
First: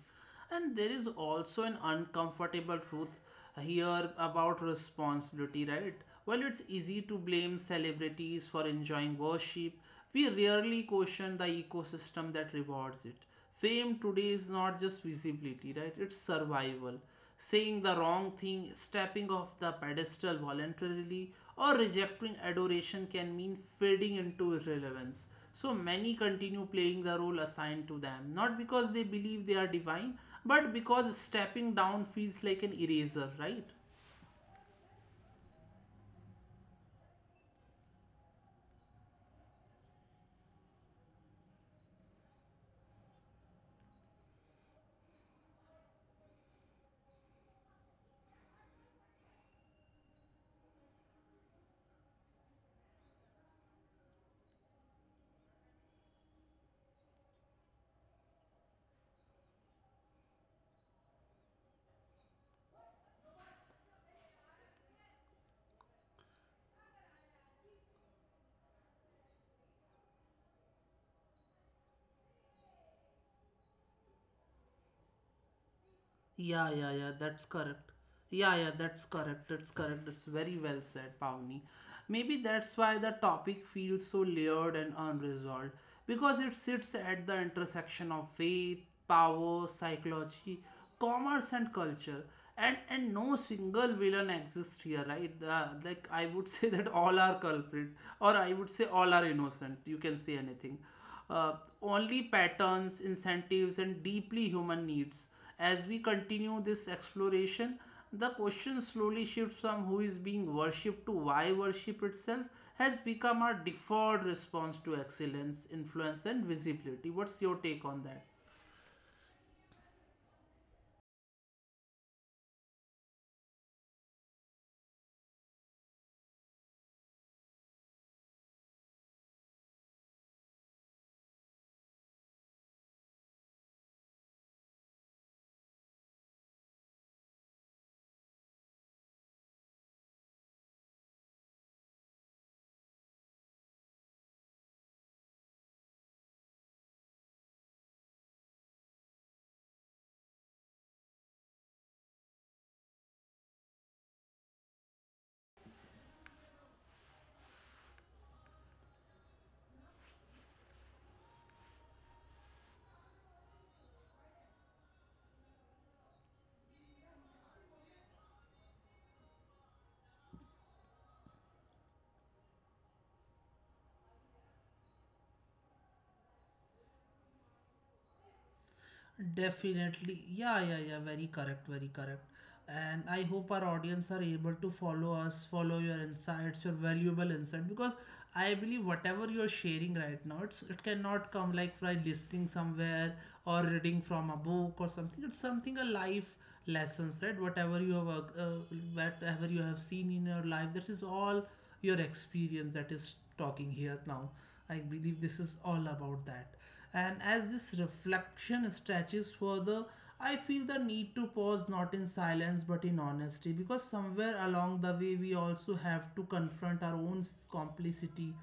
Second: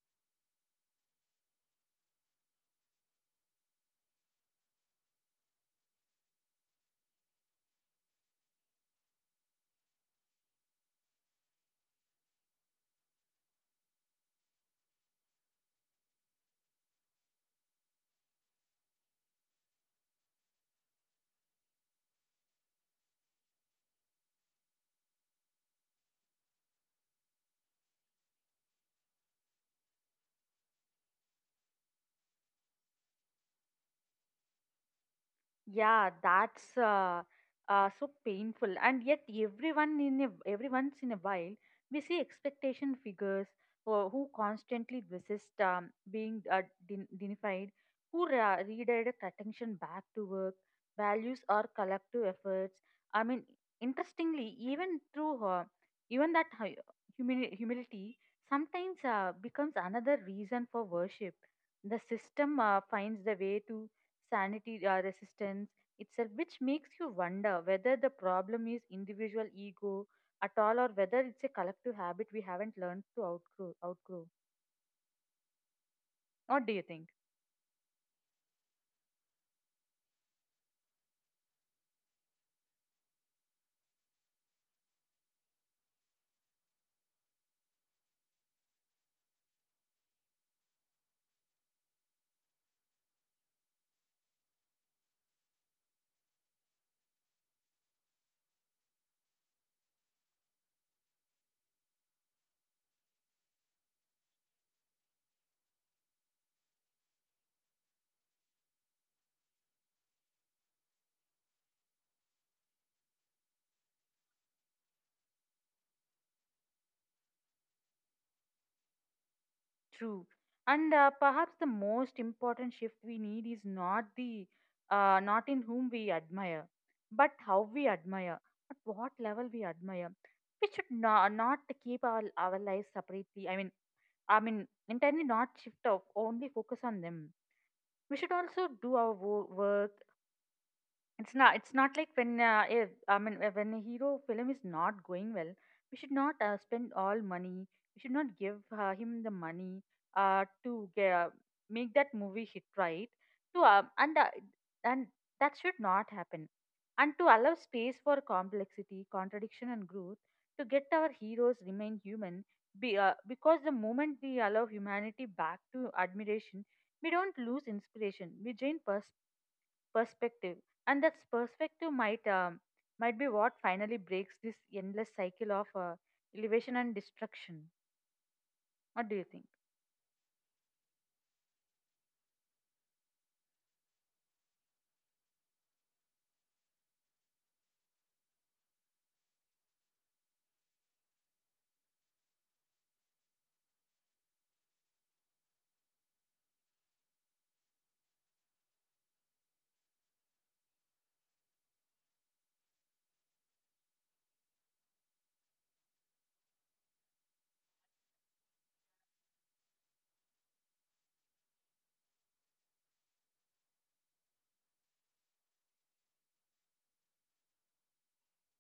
Speaker 1: And there is also an uncomfortable truth here about responsibility, right? While it's easy to blame celebrities for enjoying worship, we rarely question the ecosystem that rewards it. Fame today is not just visibility, right? It's survival. Saying the wrong thing, stepping off the pedestal voluntarily, or rejecting adoration can mean fading into irrelevance. So many continue playing the role assigned to them, not because they believe they are divine, but because stepping down feels like an eraser, right?
Speaker 2: Yeah, that's so painful. And yet, every once in a while, we see expectation figures who constantly resist being denied, who redirect attention back to work, values, or collective efforts. I mean, interestingly, even through even that humility sometimes becomes another reason for worship. The system finds the way to sanity resistance itself, which makes you wonder whether the problem is individual ego at all, or whether it's a collective habit we haven't learned to outgrow. What do you think?
Speaker 1: Yeah, yeah, yeah, that's correct. Yeah, yeah, that's correct. That's correct. That's very well said, Pavni. Maybe that's why the topic feels so layered and unresolved, because it sits at the intersection of faith, power, psychology, commerce, and culture. And no single villain exists here, right? Like I would say that all are culprit, or I would say all are innocent. You can say anything, uh, only patterns, incentives, and deeply human needs. As we continue this exploration, the question slowly shifts from who is being worshipped to why worship itself has become our default response to excellence, influence, and visibility. What's your take on that?
Speaker 2: True. And perhaps the most important shift we need is not in whom we admire, but how we admire, at what level we admire. We should not keep our lives separately. I mean, entirely not shift of only focus on them. We should also do our work. It's not. It's not like when if I mean when a hero film is not going well, we should not spend all money. We should not give him the money to make that movie hit, right. To and that should not happen. And to allow space for complexity, contradiction, and growth, to get our heroes remain human. Because the moment we allow humanity back to admiration, we don't lose inspiration. We gain personal perspective, and that perspective might be what finally breaks this endless cycle of elevation and destruction. What do you think?
Speaker 1: Definitely. Yeah, yeah, yeah. Very correct. Very correct. And I hope our audience are able to follow us, follow your insights, your valuable insight, because I believe whatever you're sharing right now, it cannot come like by listening somewhere or reading from a book or something. It's something a life lessons, right? Whatever you have seen in your life, that is all your experience that is talking here now. I believe this is all about that. And as this reflection stretches further, I feel the need to pause not in silence but in honesty, because somewhere along the way we also have to confront our own complicity.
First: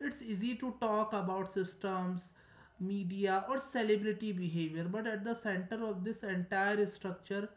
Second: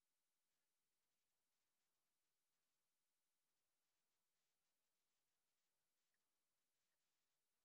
Speaker 1: It's easy to talk about systems, media, or celebrity behavior, but at the center of this entire structure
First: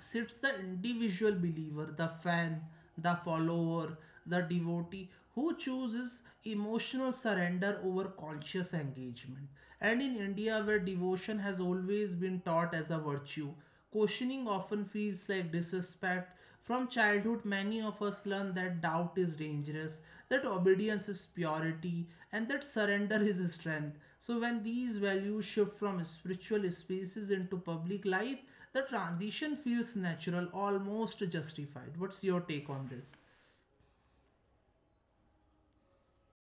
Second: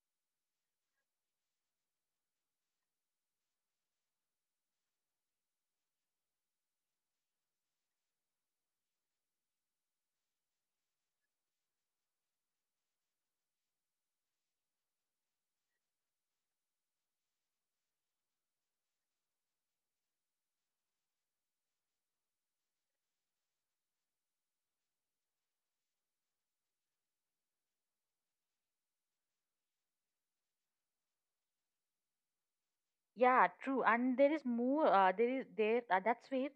Speaker 1: sits the individual believer, the fan, the follower, the devotee who chooses emotional surrender over conscious engagement. And in India, where devotion has always been taught as a virtue, questioning often feels like disrespect. From childhood, many of us learn that doubt is dangerous, that obedience is purity, and that surrender is strength. So, when these values shift from spiritual spaces into public life, the transition feels natural, almost justified. What's your take on this?
Speaker 2: Yeah, true. And there is more there is there that's where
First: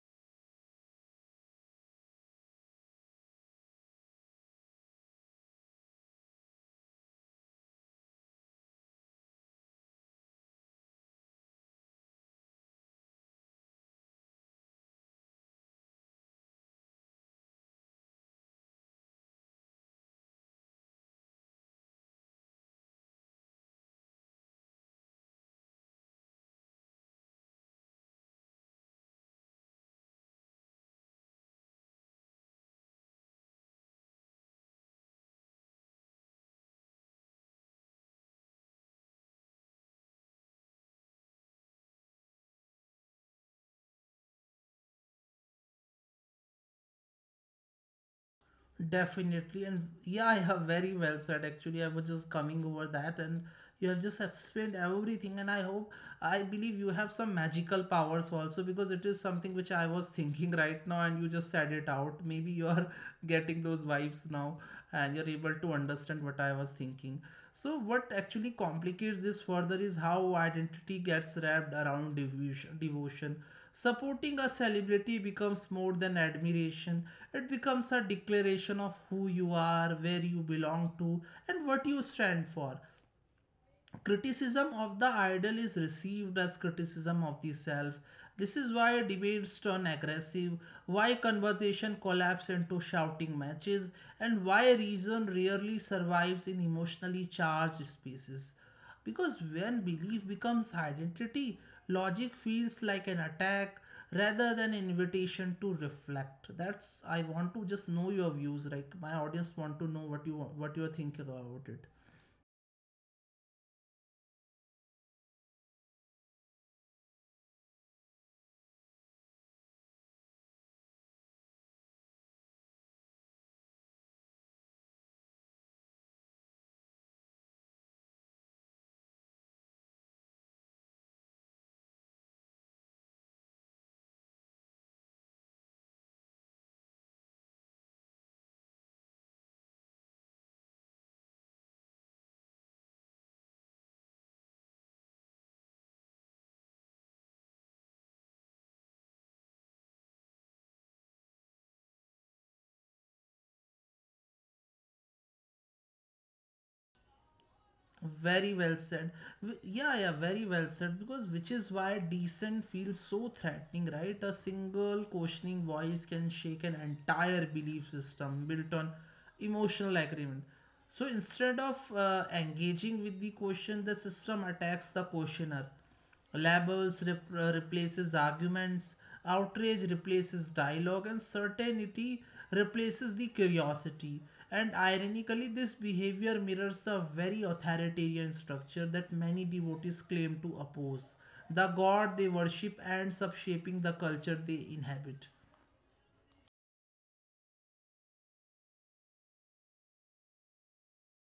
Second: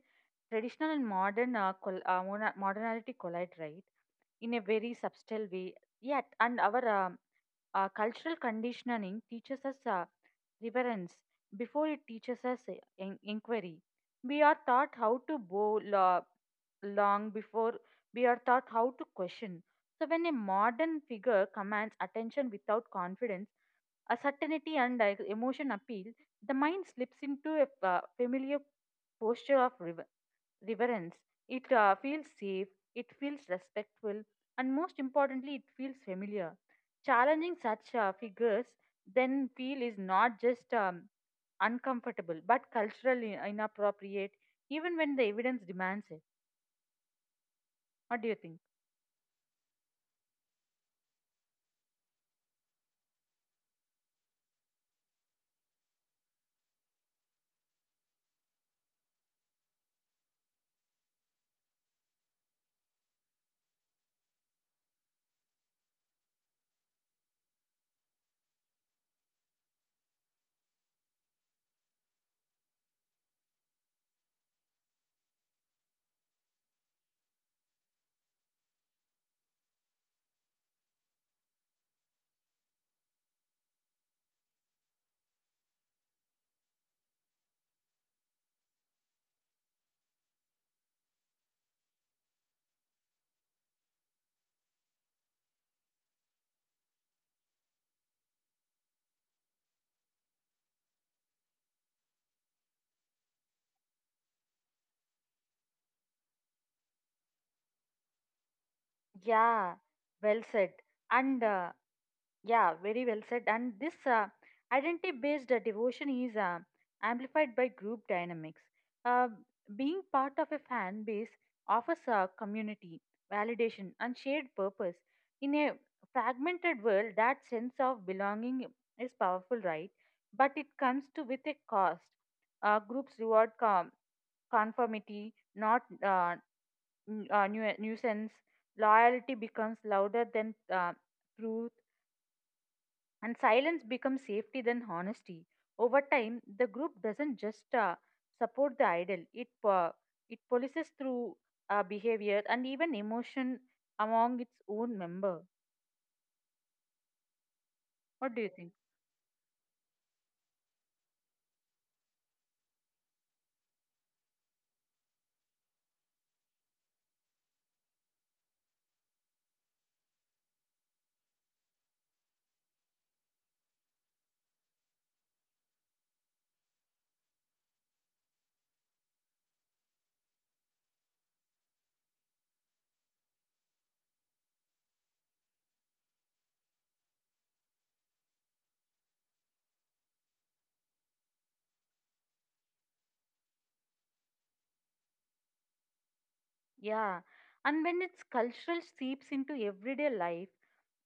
Speaker 2: traditional and modernity collide, right, in a very subtle way. Yet and our Cultural conditioning teaches us reverence before it teaches us inquiry. We are taught how to bow long before we are taught how to question. So, when a modern figure commands attention without confidence, a certainty and emotion appeal, the mind slips into a familiar posture of reverence. It feels safe, it feels respectful, and most importantly, it feels familiar. Challenging such figures then feel is not just uncomfortable, but culturally inappropriate, even when the evidence demands it. What do you think?
Speaker 1: Definitely. And yeah, you have very well said. Actually, I was just coming over that, and you have just explained everything. And I hope, I believe you have some magical powers also, because it is something which I was thinking right now, and you just said it out. Maybe you are getting those vibes now, and you're able to understand what I was thinking. So what actually complicates this further is how identity gets wrapped around devotion. Supporting a celebrity becomes more than admiration. It becomes a declaration of who you are, where you belong to, and what you stand for. Criticism of the idol is received as criticism of the self. This is why debates turn aggressive, why conversation collapses into shouting matches, and why reason rarely survives in emotionally charged spaces. Because when belief becomes identity, logic feels like an attack rather than invitation to reflect. That's I want to just know your views. Like my audience want to
Speaker 2: Yeah,
Speaker 1: know
Speaker 2: well
Speaker 1: what you are
Speaker 2: said.
Speaker 1: thinking about
Speaker 2: And
Speaker 1: it.
Speaker 2: yeah, very well said. And this identity based devotion is amplified by group dynamics. Uh, Being part of a fan base offers a community, validation, and shared purpose. In a fragmented world, that sense of belonging is powerful, right? But it comes to with a cost. Groups reward conformity, not nuisance. Loyalty becomes louder than truth, and silence becomes safety than honesty. Over time, the group doesn't just support the idol; it polices through behavior and even emotion among its own member.
Speaker 1: Very
Speaker 2: What do
Speaker 1: well
Speaker 2: you think?
Speaker 1: said. Yeah, yeah, very well said. Because which is why decent feels so threatening, right? A single questioning voice can shake an entire belief system built on emotional agreement. So instead of engaging with the question, the system attacks the questioner. Labels replaces arguments, outrage replaces dialogue, and certainty replaces the curiosity. And ironically, this behavior mirrors the very authoritarian structure that many devotees claim to oppose. The god they worship ends up shaping the culture they inhabit.
Speaker 2: Yeah, and when its cultural seeps into everyday life,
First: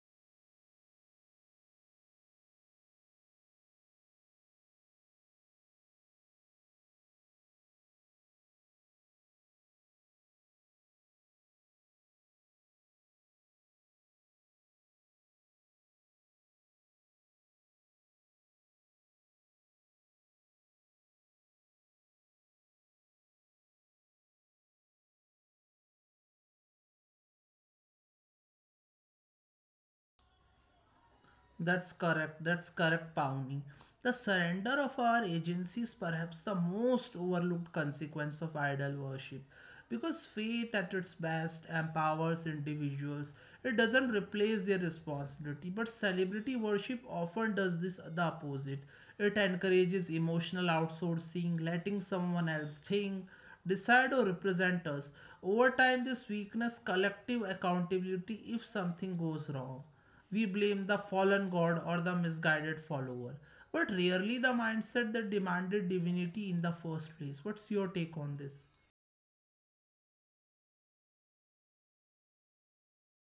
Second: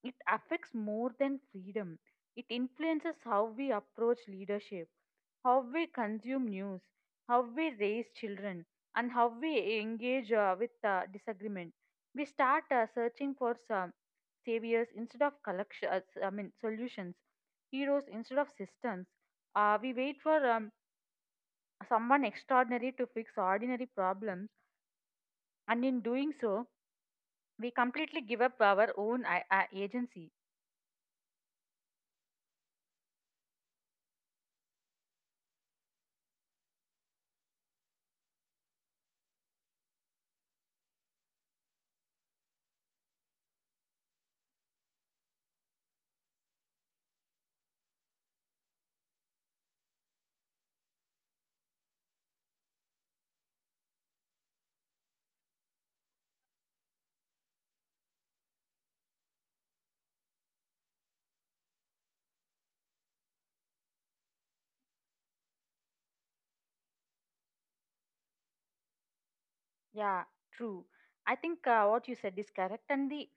Speaker 2: it affects more than freedom. It influences how we approach leadership, how we consume news, how we raise children, and how we engage with disagreement. We start searching for some saviors instead of collection, I mean solutions, heroes instead of systems. We wait for someone extraordinary to fix ordinary problems, and in doing so, we completely give up our own agency.
Speaker 1: That's correct. That's correct, Pawnee. The surrender of our agency is perhaps the most overlooked consequence of idol worship, because faith at its best empowers individuals. It doesn't replace their responsibility, but celebrity worship often does this the opposite. It encourages emotional outsourcing, letting someone else think, decide, or represent us. Over time, this weakness collective accountability if something goes wrong. We blame the fallen god or the misguided follower, but rarely the mindset that demanded divinity in the first place. What's your take on this?
Speaker 2: Yeah, true. I think what you said is correct. And the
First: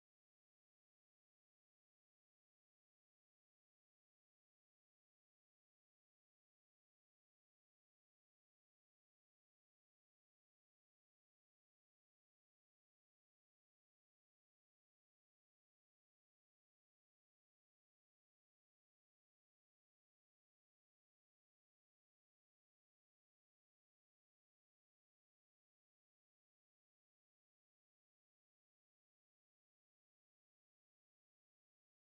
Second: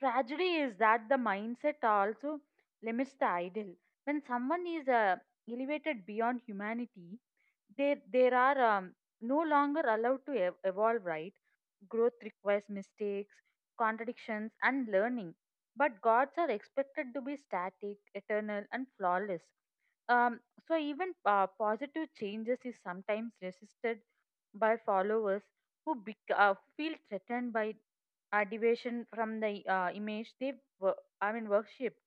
Speaker 2: tragedy is that the mindset also limits the ideal. When someone is elevated beyond humanity, they there are no longer allowed to evolve. Right. Growth requires mistakes, contradictions, and learning. But gods are expected to be static, eternal, and flawless. Um, so even positive changes is sometimes resisted by followers who feel threatened by deviation from the image they wo- worshipped.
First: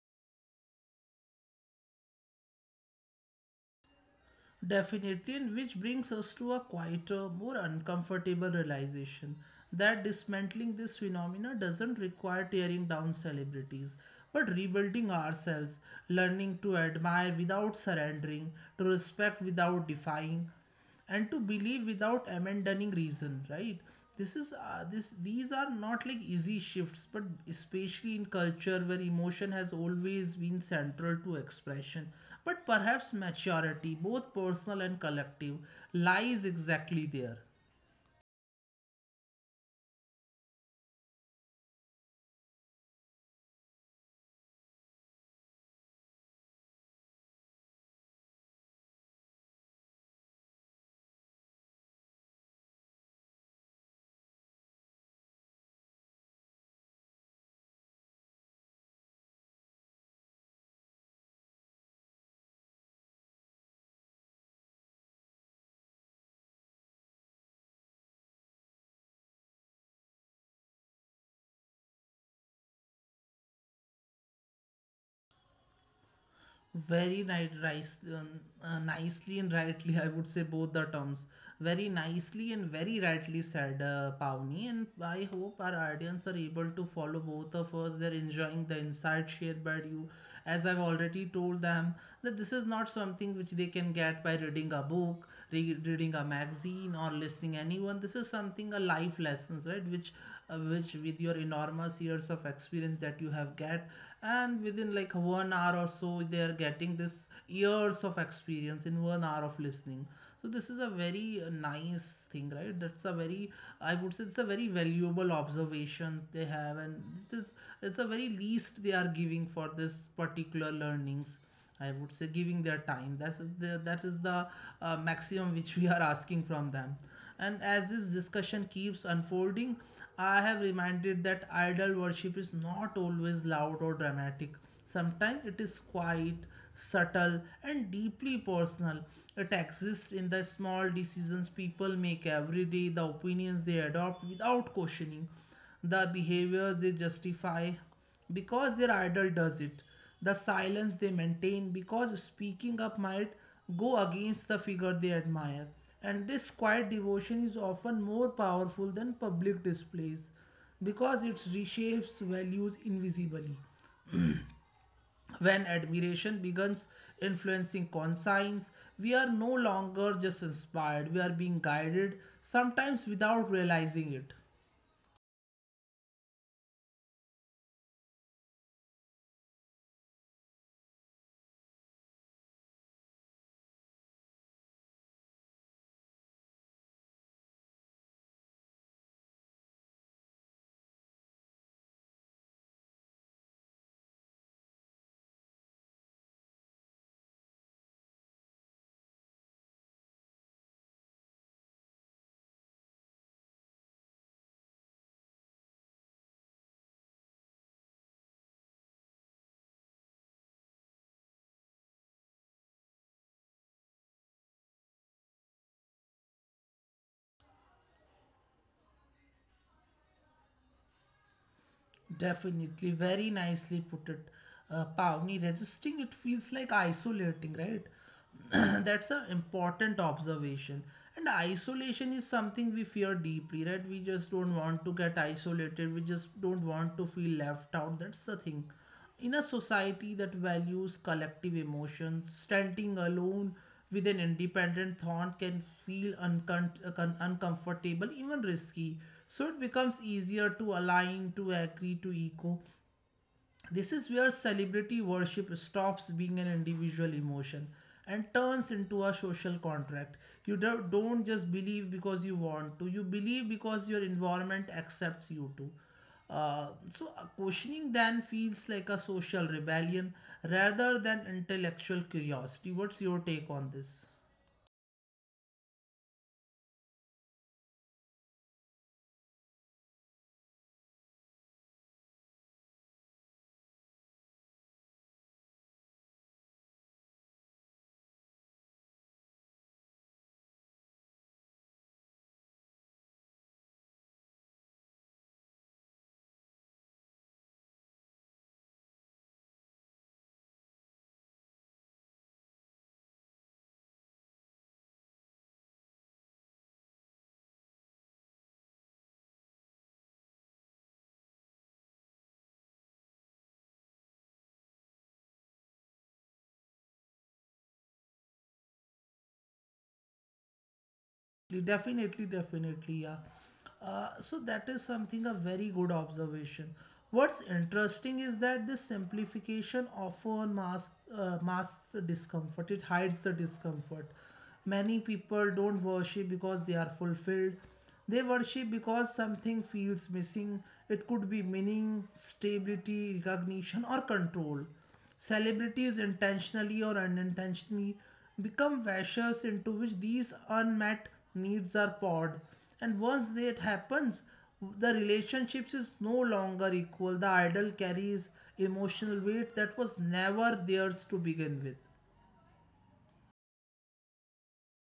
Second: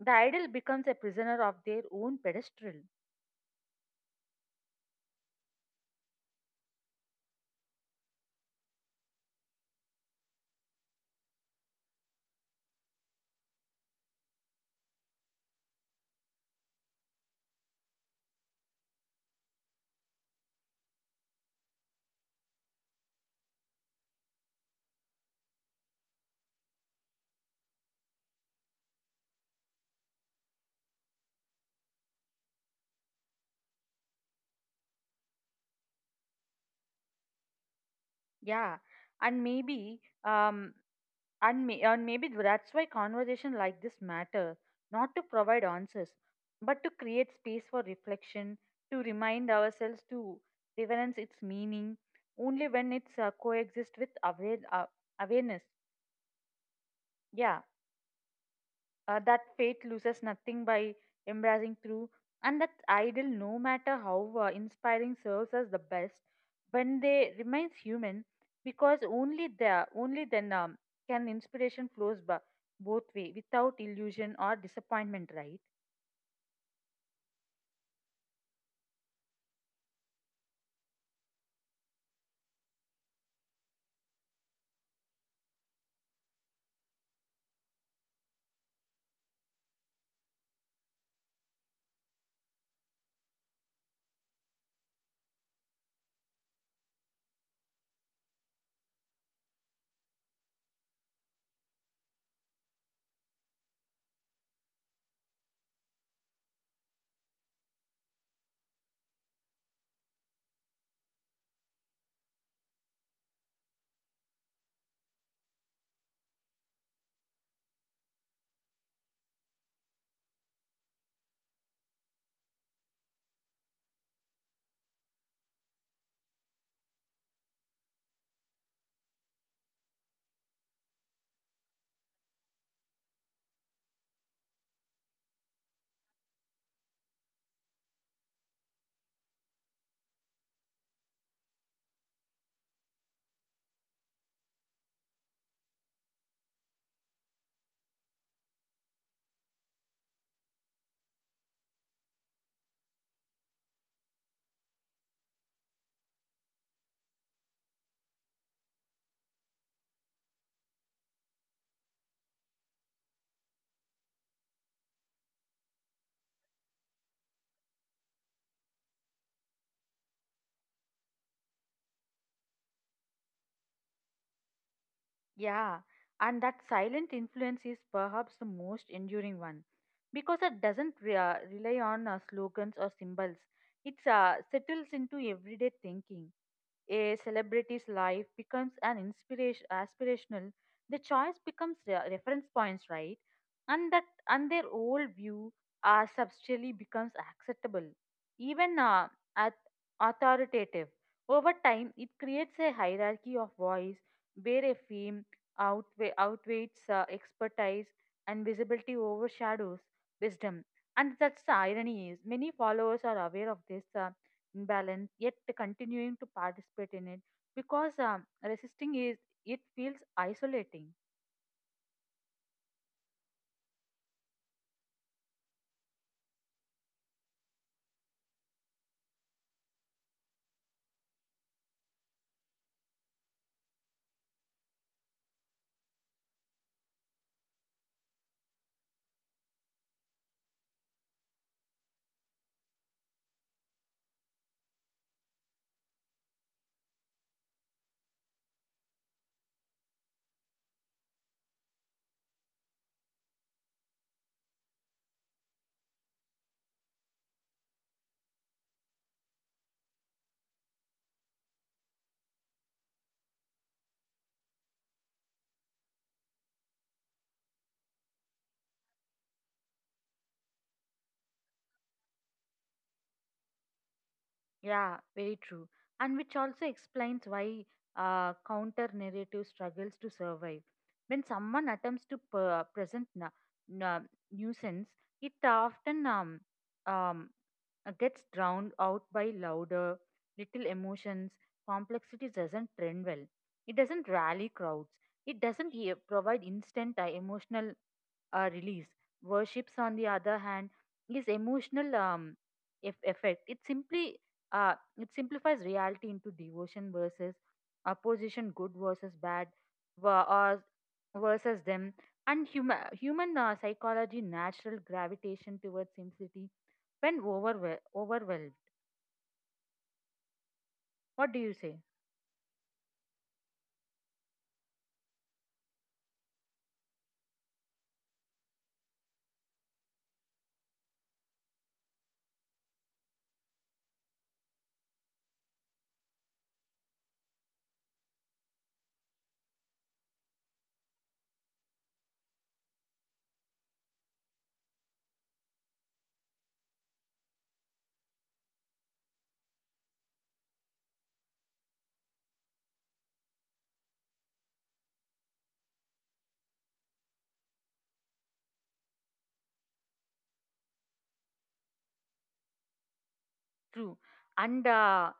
Speaker 2: The idol becomes a prisoner of their own pedestal.
Speaker 1: Definitely, and which brings us to a quieter, more uncomfortable realization that dismantling this phenomena doesn't require tearing down celebrities, but rebuilding ourselves, learning to admire without surrendering, to respect without defying, and to believe without abandoning reason, right? this is this these are not like easy shifts, but especially in culture where emotion has always been central to expression. But perhaps maturity, both personal and collective, lies exactly there.
Speaker 2: Yeah, and um maybe that's why conversation like this matter, not to provide answers, but to create space for reflection, to remind ourselves to reverence its meaning only when it's coexist with awareness. Yeah, that faith loses nothing by embracing through, and that idol, no matter how inspiring, serves us the best when they remains human. Because only then can inspiration flows both way without illusion or disappointment, right?
Speaker 1: Very nice, rice, nicely and rightly, I would say both the terms. Very nicely and very rightly said, Pavni. And I hope our audience are able to follow both of us. They're enjoying the insight shared by you. As I've already told them, that this is not something which they can get by reading a book, reading a magazine, or listening anyone. This is something a life lessons, right? Which with your enormous years of experience that you have get, and within like one hour or so they are getting this years of experience in one hour of listening. So this is a very nice thing, right? That's a very, I would say it's a very valuable observations they have. And this, it's a very least they are giving for this particular learnings. I would say giving their time. That is the maximum which we are asking from them. And as this discussion keeps unfolding, I have reminded that idol worship is not always loud or dramatic. Sometimes it is quiet, subtle, and deeply personal. It exists in the small decisions people make every day, the opinions they adopt without questioning, the behaviors they justify, because their idol does it, the silence they maintain, because speaking up might go against the figure they admire. And this quiet devotion is often more powerful than public displays, because it reshapes values invisibly. When admiration begins influencing conscience, we are no longer just inspired, we are being guided, sometimes without realizing it.
Speaker 2: Yeah, and that silent influence is perhaps the most enduring one because it doesn't rely on slogans or symbols. It settles into everyday thinking. A celebrity's life becomes an inspiration aspirational. The choice becomes reference points, right? And that and their old view are substantially becomes acceptable, even at authoritative. Over time, it creates a hierarchy of voice where a fame outweighs expertise, and visibility overshadows wisdom. And that's the irony is many followers are aware of this imbalance, yet continuing to participate in it because resisting is it feels isolating.
Speaker 1: Definitely, very nicely put it, Pavni. Resisting it feels like isolating, right? That's an important observation. And isolation is something we fear deeply, right? We just don't want to get isolated. We just don't want to feel left out. That's the thing. In a society that values collective emotions, standing alone with an independent thought can feel uncomfortable, even risky. So it becomes easier to align, to agree, to echo. This is where celebrity worship stops being an individual emotion and turns into a social contract. Don't just believe because you want to, you believe because your environment accepts you to. So, questioning then feels like a social rebellion rather than intellectual curiosity. What's your take on this?
Speaker 2: Yeah, very true. And which also explains why counter narrative struggles to survive. When someone attempts to present na- nuisance, it often um, gets drowned out by louder, little emotions. Complexity doesn't trend well. It doesn't rally crowds. It doesn't provide instant emotional release. Worships, on the other hand, is emotional effect. It simplifies reality into devotion versus opposition, good versus bad, ver- or versus them, and human psychology, natural gravitation towards simplicity when overwhelmed. What do you say?
Speaker 1: Definitely, definitely, yeah. So that is something a very good observation. What's interesting is that this simplification often masks the discomfort. It hides the discomfort. Many people don't worship because they are fulfilled. They worship because something feels missing. It could be meaning, stability, recognition, or control. Celebrities, intentionally or unintentionally, become vessels into which these unmet needs are poured. And once that happens, the relationships is no longer equal. The idol carries emotional weight that was never theirs to begin with.
Speaker 2: True. and uh,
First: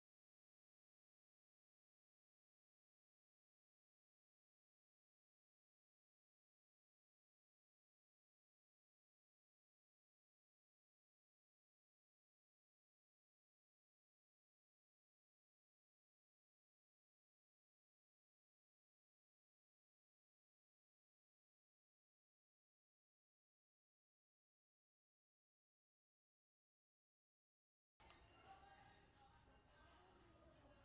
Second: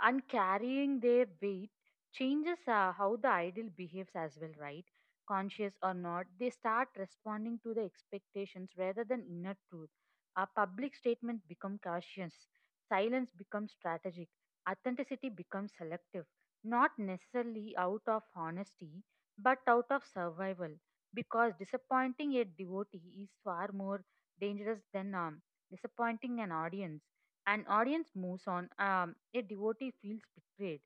Speaker 2: and carrying their weight changes how the idol behaves as well, right? Conscious or not, they start responding to the expectations rather than inner truth. A public statement becomes cautious, silence becomes strategic, authenticity becomes selective, not necessarily out of honesty, but out of survival. Because disappointing a devotee is far more dangerous than disappointing an audience. An audience moves on. A devotee feels betrayed.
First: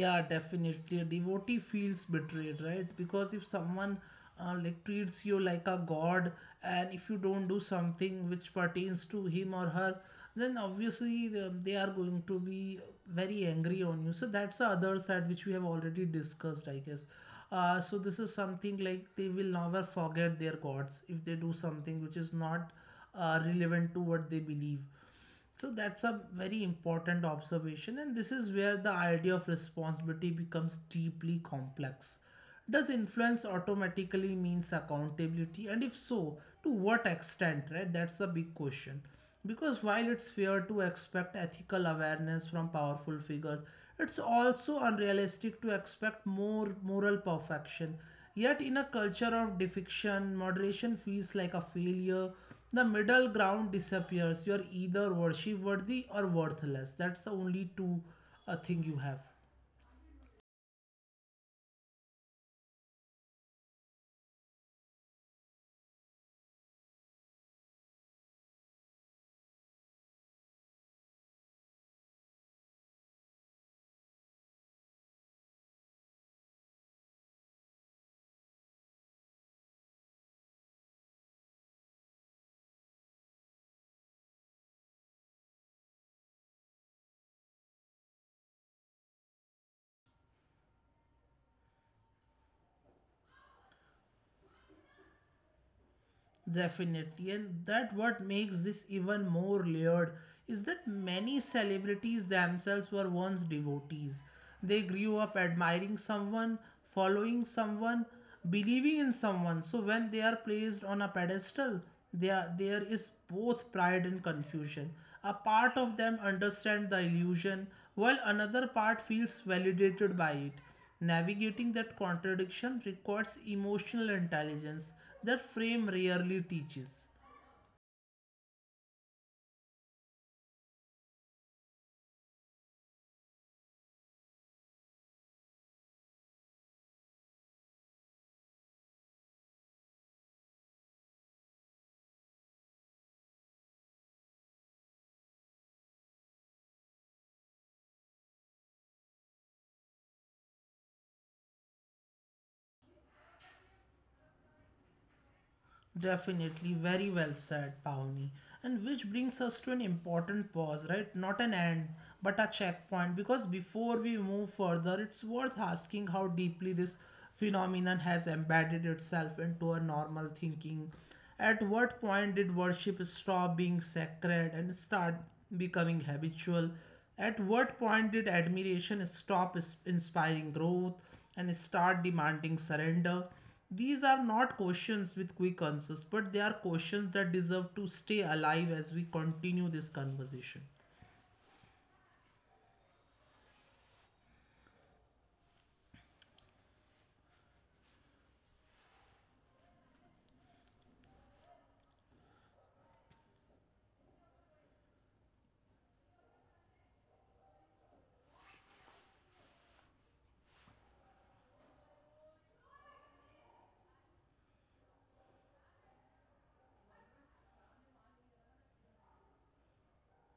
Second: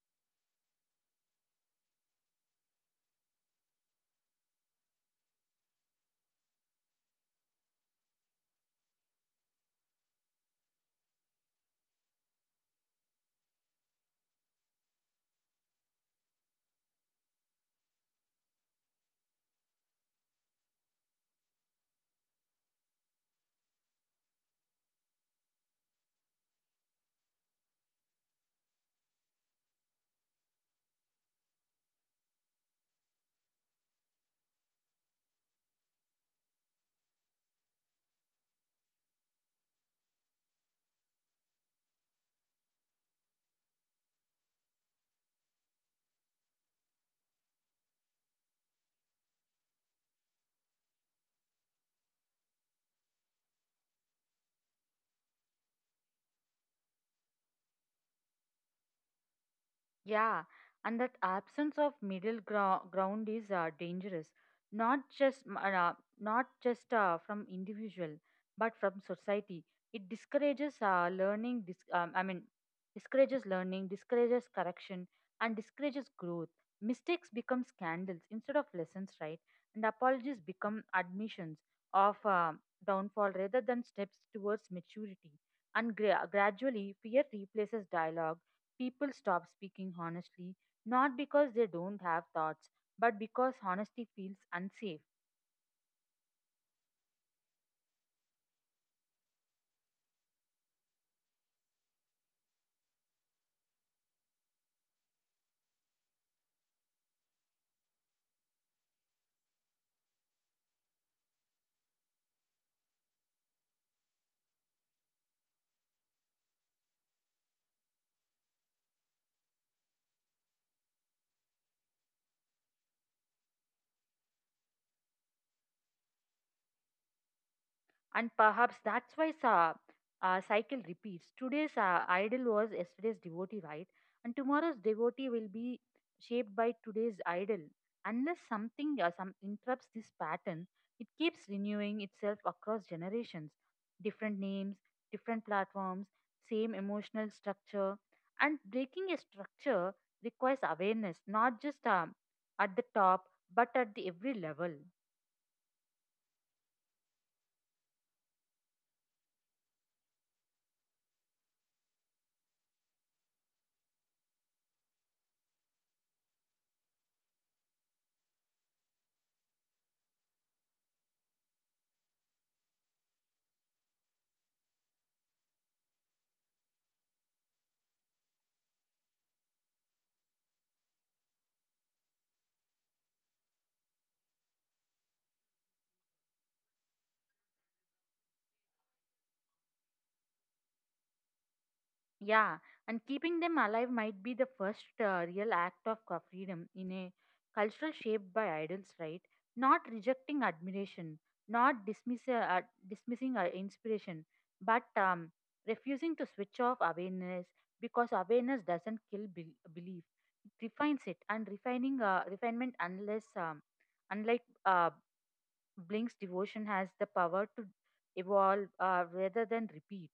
Speaker 1: Yeah, definitely a devotee feels betrayed, right? Because if someone, like treats you like a god, and if you don't do something which pertains to him or her, then obviously they are going to be very angry on you. So that's the other side which we have already discussed, I guess. Uh, so this is something like they will never forget their gods if they do something which is not relevant to what they believe. So that's a very important observation, and this is where the idea of responsibility becomes deeply complex. Does influence automatically means accountability? And if so, to what extent, right? That's the big question. Because while it's fair to expect ethical awareness from powerful figures, it's also unrealistic to expect more moral perfection. Yet, in a culture of defection, moderation feels like a failure. The middle ground disappears. You are either worship worthy or worthless. That's the only two thing you have.
Speaker 2: Yeah, and that absence of ground is dangerous, not not just from individual, but from society. It discourages learning. Discourages learning, discourages correction, and discourages growth. Mistakes become scandals instead of lessons, right? And apologies become admissions of downfall rather than steps towards maturity. And gradually, fear replaces dialogue. People stop speaking honestly, not because they don't have thoughts, but because honesty feels unsafe.
Speaker 1: Definitely, and that what makes this even more layered is that many celebrities themselves were once devotees. They grew up admiring someone, following someone, believing in someone. So when they are placed on a pedestal, they are, there is both pride and confusion. A part of them understand the illusion, while another part feels validated by it. Navigating that contradiction requires emotional intelligence that frame rarely teaches.
Speaker 2: And perhaps that's why cycle repeats. Today's idol was yesterday's devotee, right? And tomorrow's devotee will be shaped by today's idol. Unless something some interrupts this pattern, it keeps renewing itself across generations. Different names, different platforms, same emotional structure. And breaking a structure requires awareness, not just at the top, but at the every level.
Speaker 1: Definitely, very well said, Pawni. And which brings us to an important pause, right? Not an end, but a checkpoint. Because before we move further, it's worth asking how deeply this phenomenon has embedded itself into our normal thinking. At what point did worship stop being sacred and start becoming habitual? At what point did admiration inspiring growth and start demanding surrender? These are not questions with quick answers, but they are questions that deserve to stay alive as we continue this conversation.
Speaker 2: Yeah, and keeping them alive might be the first real act of freedom in a cultural shaped by idols, right? Not rejecting admiration, not dismissing inspiration, but refusing to switch off awareness, because awareness doesn't kill belief. It refines it, and refining refinement, unless unlike Blink's devotion, has the power to evolve rather than repeat.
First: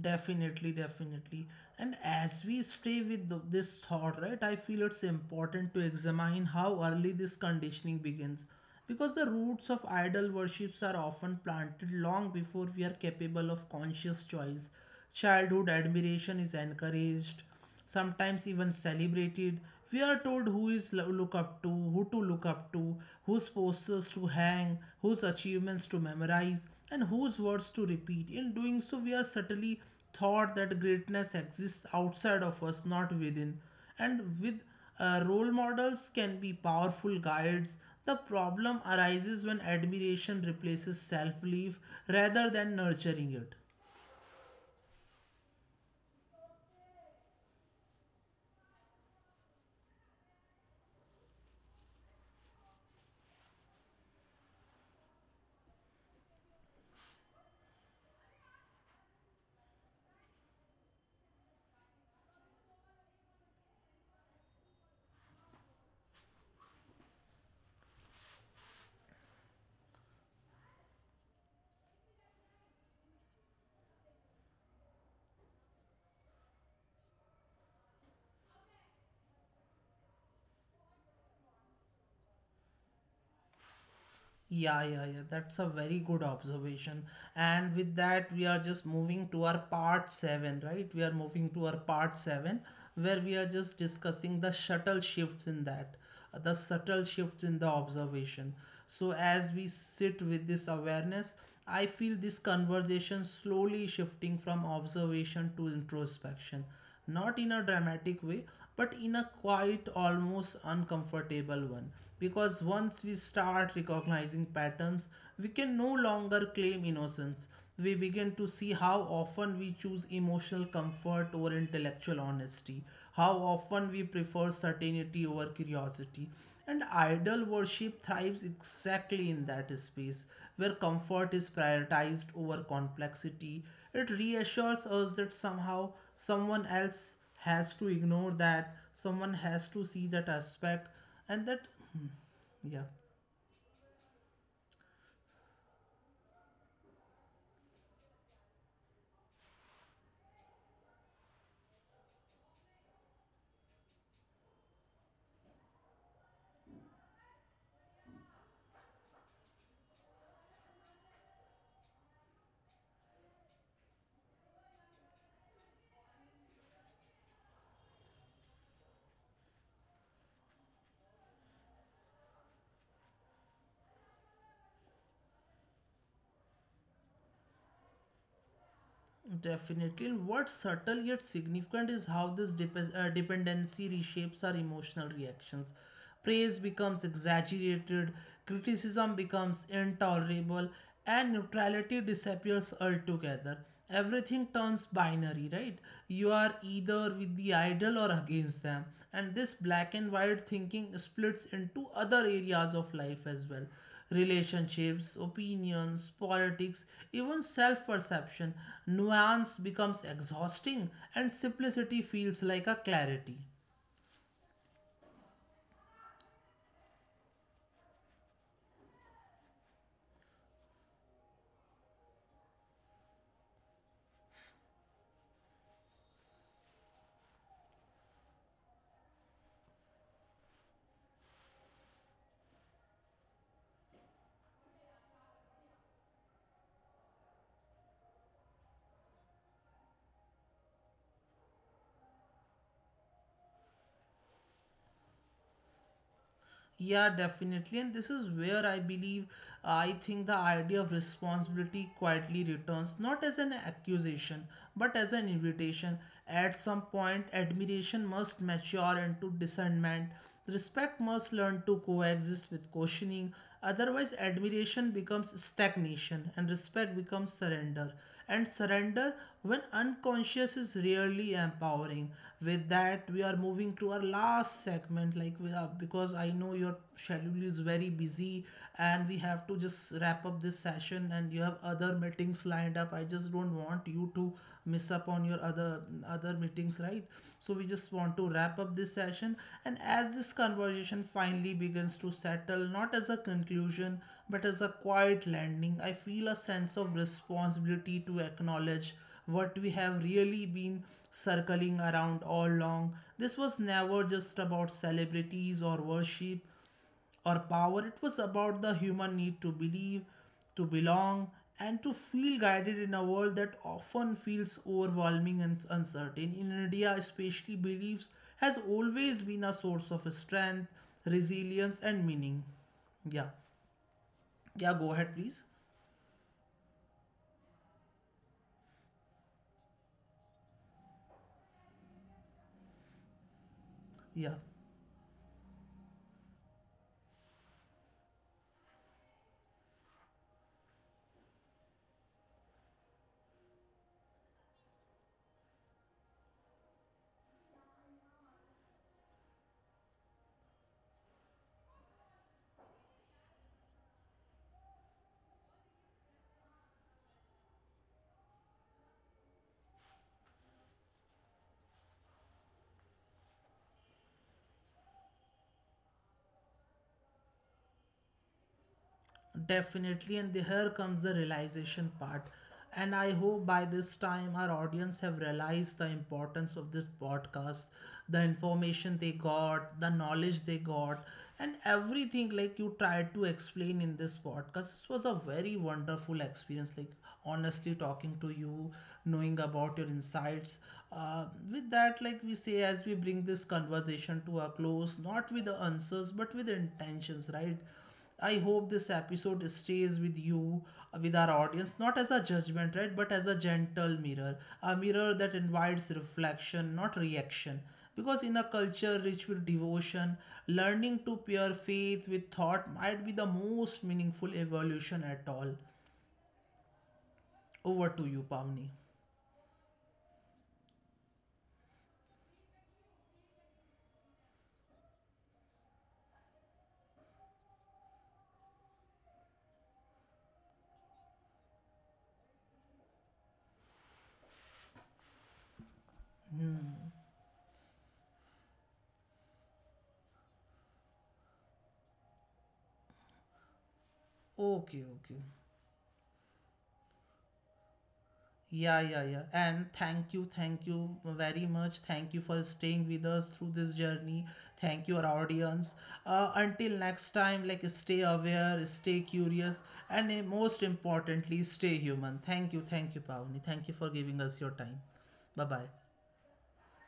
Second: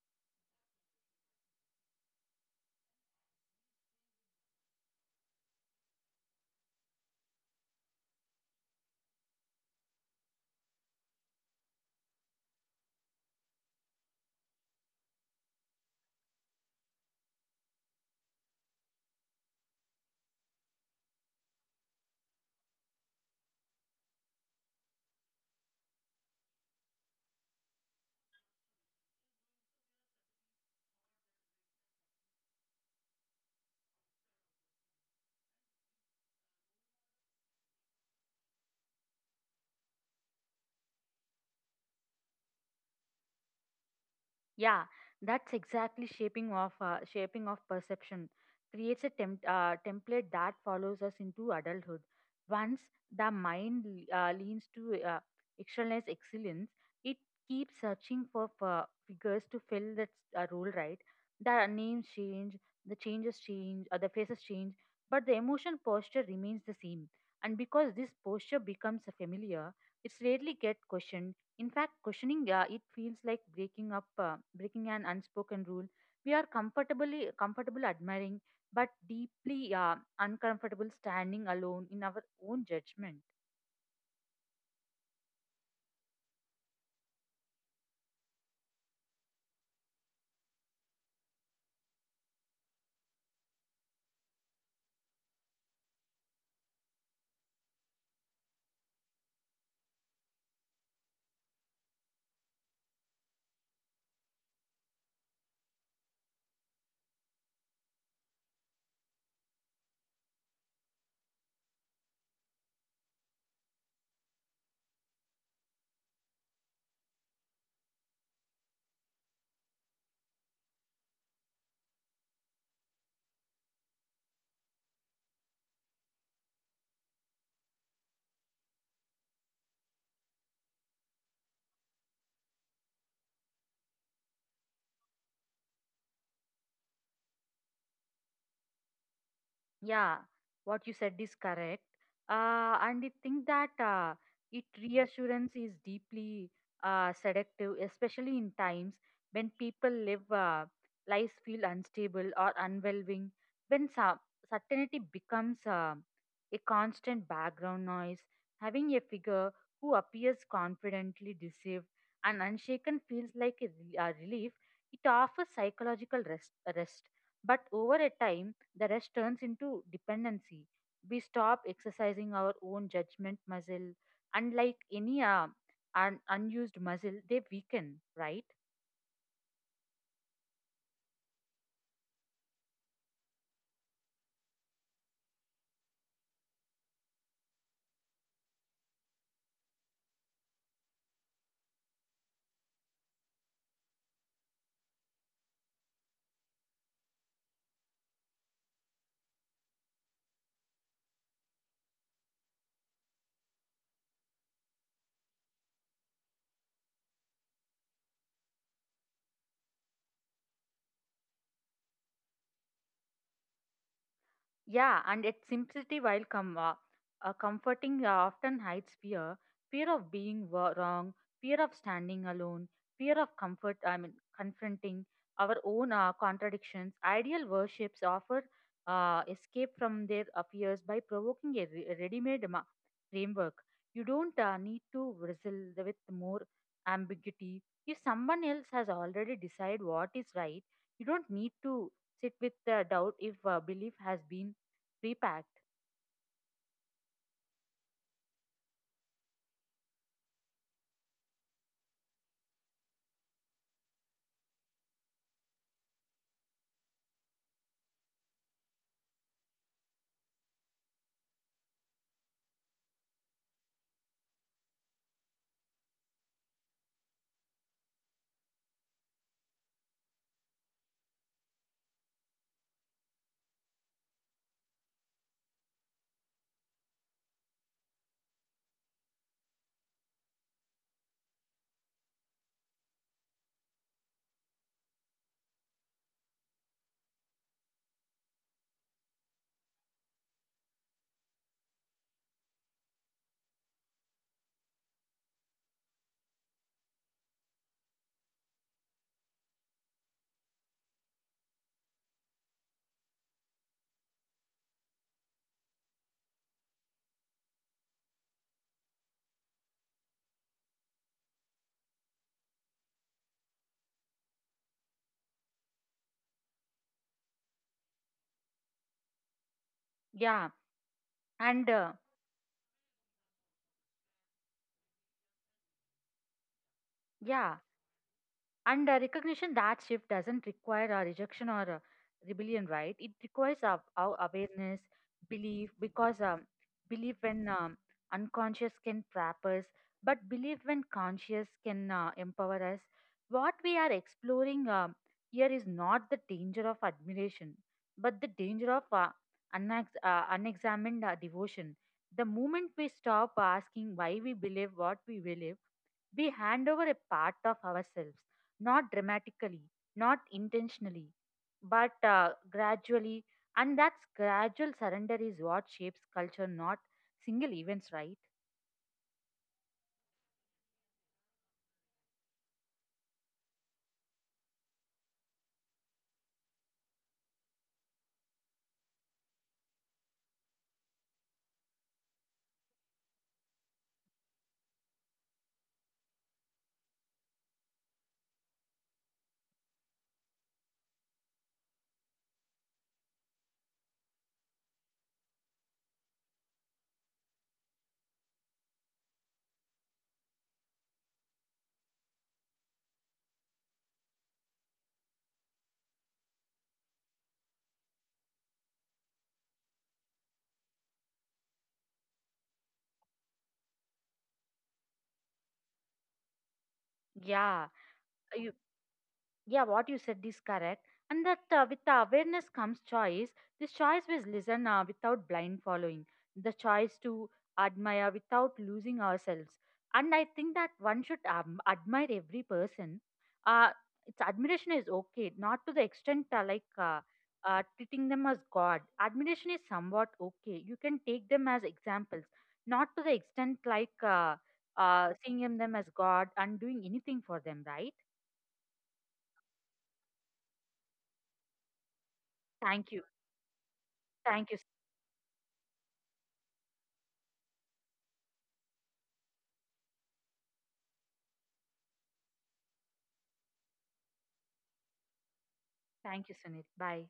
Speaker 1: Definitely, definitely. And as we stay with this thought, right, I feel it's important to examine how early this conditioning begins. Because the roots of idol worships are often planted long before we are capable of conscious choice. Childhood admiration is encouraged, sometimes even celebrated. We are told look up to, who to look up to, whose posters to hang, whose achievements to memorize, and whose words to repeat. In doing so, we are subtly taught that greatness exists outside of us, not within. And with role models can be powerful guides. The problem arises when admiration replaces self belief rather than nurturing it.
Speaker 2: Yeah, that's exactly shaping of perception creates a template that follows us into adulthood. Once the mind leans to externalize excellence, it keeps searching for figures to fill that role. Right. The names change, the changes change, the faces change, but the emotion posture remains the same. And because this posture becomes familiar, it's rarely get questioned. In fact, questioning it feels like breaking an unspoken rule. We are comfortably comfortable admiring, but deeply uncomfortable standing alone in our own judgment.
Speaker 1: Yeah, yeah, yeah. That's a very good observation. And with that, we are just moving to our part seven, right? We are moving to our part seven, where we are just discussing the subtle shifts in that, the subtle shifts in the observation. So, as we sit with this awareness, I feel this conversation slowly shifting from observation to introspection, not in a dramatic way, but in a quiet, almost uncomfortable one. Because once we start recognizing patterns, we can no longer claim innocence. We begin to see how often we choose emotional comfort over intellectual honesty, how often we prefer certainty over curiosity, and idol worship thrives exactly in that space where comfort is prioritized over complexity. It reassures us that somehow someone else has to ignore that, someone has to see that
Speaker 2: Yeah,
Speaker 1: aspect,
Speaker 2: what you said is
Speaker 1: and that,
Speaker 2: correct.
Speaker 1: hmm, yeah.
Speaker 2: And I think that it reassurance is deeply seductive, especially in times when people live lives feel unstable or unwelling, when some certainty becomes a constant background noise. Having a figure who appears confidently deceived and unshaken feels like a relief. It offers psychological rest, but over a time the rest turns into dependency. We stop exercising our own judgment muscle. Unlike any unused muscle, they weaken, right?
Speaker 1: Definitely. And what's subtle yet significant is how this dependency reshapes our emotional reactions. Praise becomes exaggerated, criticism becomes intolerable, and neutrality disappears altogether. Everything turns binary, right? You are either with the idol or against them. And this black and white thinking splits into other areas of life as well: relationships, opinions, politics, even self perception. Nuance becomes exhausting, and simplicity feels like a clarity.
Speaker 2: Yeah, and its simplicity, while comforting, often hides fear of being wrong, fear of standing alone, fear of confronting our own contradictions. Ideal worships offer escape from their fears by provoking a ready made framework. You don't need to wrestle with more ambiguity. If someone else has already decided what is right, you don't need to sit with the doubt if belief has been repacked.
Speaker 1: Yeah, definitely. And this is where I believe, I think the idea of responsibility quietly returns, not as an accusation, but as an invitation. At some point, admiration must mature into discernment. Respect must learn to coexist with questioning. Otherwise, admiration becomes stagnation and respect becomes surrender, and surrender when unconscious is really empowering. With that, we are moving to our last segment, like we are, because I know your schedule is very busy and we have to just wrap up this session and you have other meetings lined up. I just don't want you to miss up on your other other meetings, right? So we just want to wrap up this session. And as this conversation finally begins to settle, not as a conclusion, but as a quiet landing, I feel a sense of responsibility to acknowledge what we have really been circling around all along. This was never just about celebrities or worship or power. It was about the human need to believe, to belong, and to feel guided in a world that often feels overwhelming and uncertain. In India, especially, beliefs has always been a source of
Speaker 2: Yeah,
Speaker 1: strength,
Speaker 2: and
Speaker 1: resilience, and meaning. Yeah. Yeah, go ahead, please.
Speaker 2: yeah, recognition that shift doesn't require a rejection or a rebellion, right? It requires our
Speaker 1: Yeah.
Speaker 2: awareness, belief, because belief when unconscious can trap us, but belief when conscious can empower us. What we are exploring here is not the danger of admiration, but the danger of unexamined devotion. The moment we stop asking why we believe what we believe, we hand over a part of ourselves, not dramatically, not intentionally, but gradually. And that's gradual surrender is what shapes culture, not single events, right?
Speaker 1: Definitely, and here comes the realization part. And I hope by this time our audience have realized the importance of this podcast, the information they got, the knowledge they got, and everything like you tried to explain in this podcast. This was a very wonderful experience, like honestly talking to you, knowing about your insights. With that, like we say, as we bring this conversation to a close, not with the answers, but with the intentions, right? I hope this episode stays with you, with our audience, not as a judgment, right, but as a gentle mirror, a mirror that invites reflection, not reaction. Because in a culture rich with devotion, learning to pair faith with thought might be the most meaningful evolution at all.
Speaker 2: Yeah,
Speaker 1: Over to you,
Speaker 2: you-
Speaker 1: Pavni.
Speaker 2: yeah, what you said is correct. And that with the awareness comes choice. This choice was listen without blind following, the choice to admire without losing ourselves. And I think that one should admire every person. Uh, it's admiration is okay, not to the extent treating them as God. Admiration is somewhat okay. You can take them as examples, not to the extent like
Speaker 1: Okay, okay.
Speaker 2: seeing them as God and doing anything for them, right?
Speaker 1: Yeah, yeah, yeah. And thank you very much. Thank you for
Speaker 2: Thank you.
Speaker 1: staying with us through this journey.
Speaker 2: Thank you.
Speaker 1: Thank you, our audience. Until next time, like stay aware, stay curious, and most importantly, stay human. Thank you, Pavni. Thank you for giving us your time. Bye bye.
Speaker 2: Thank you, Sunit. Bye.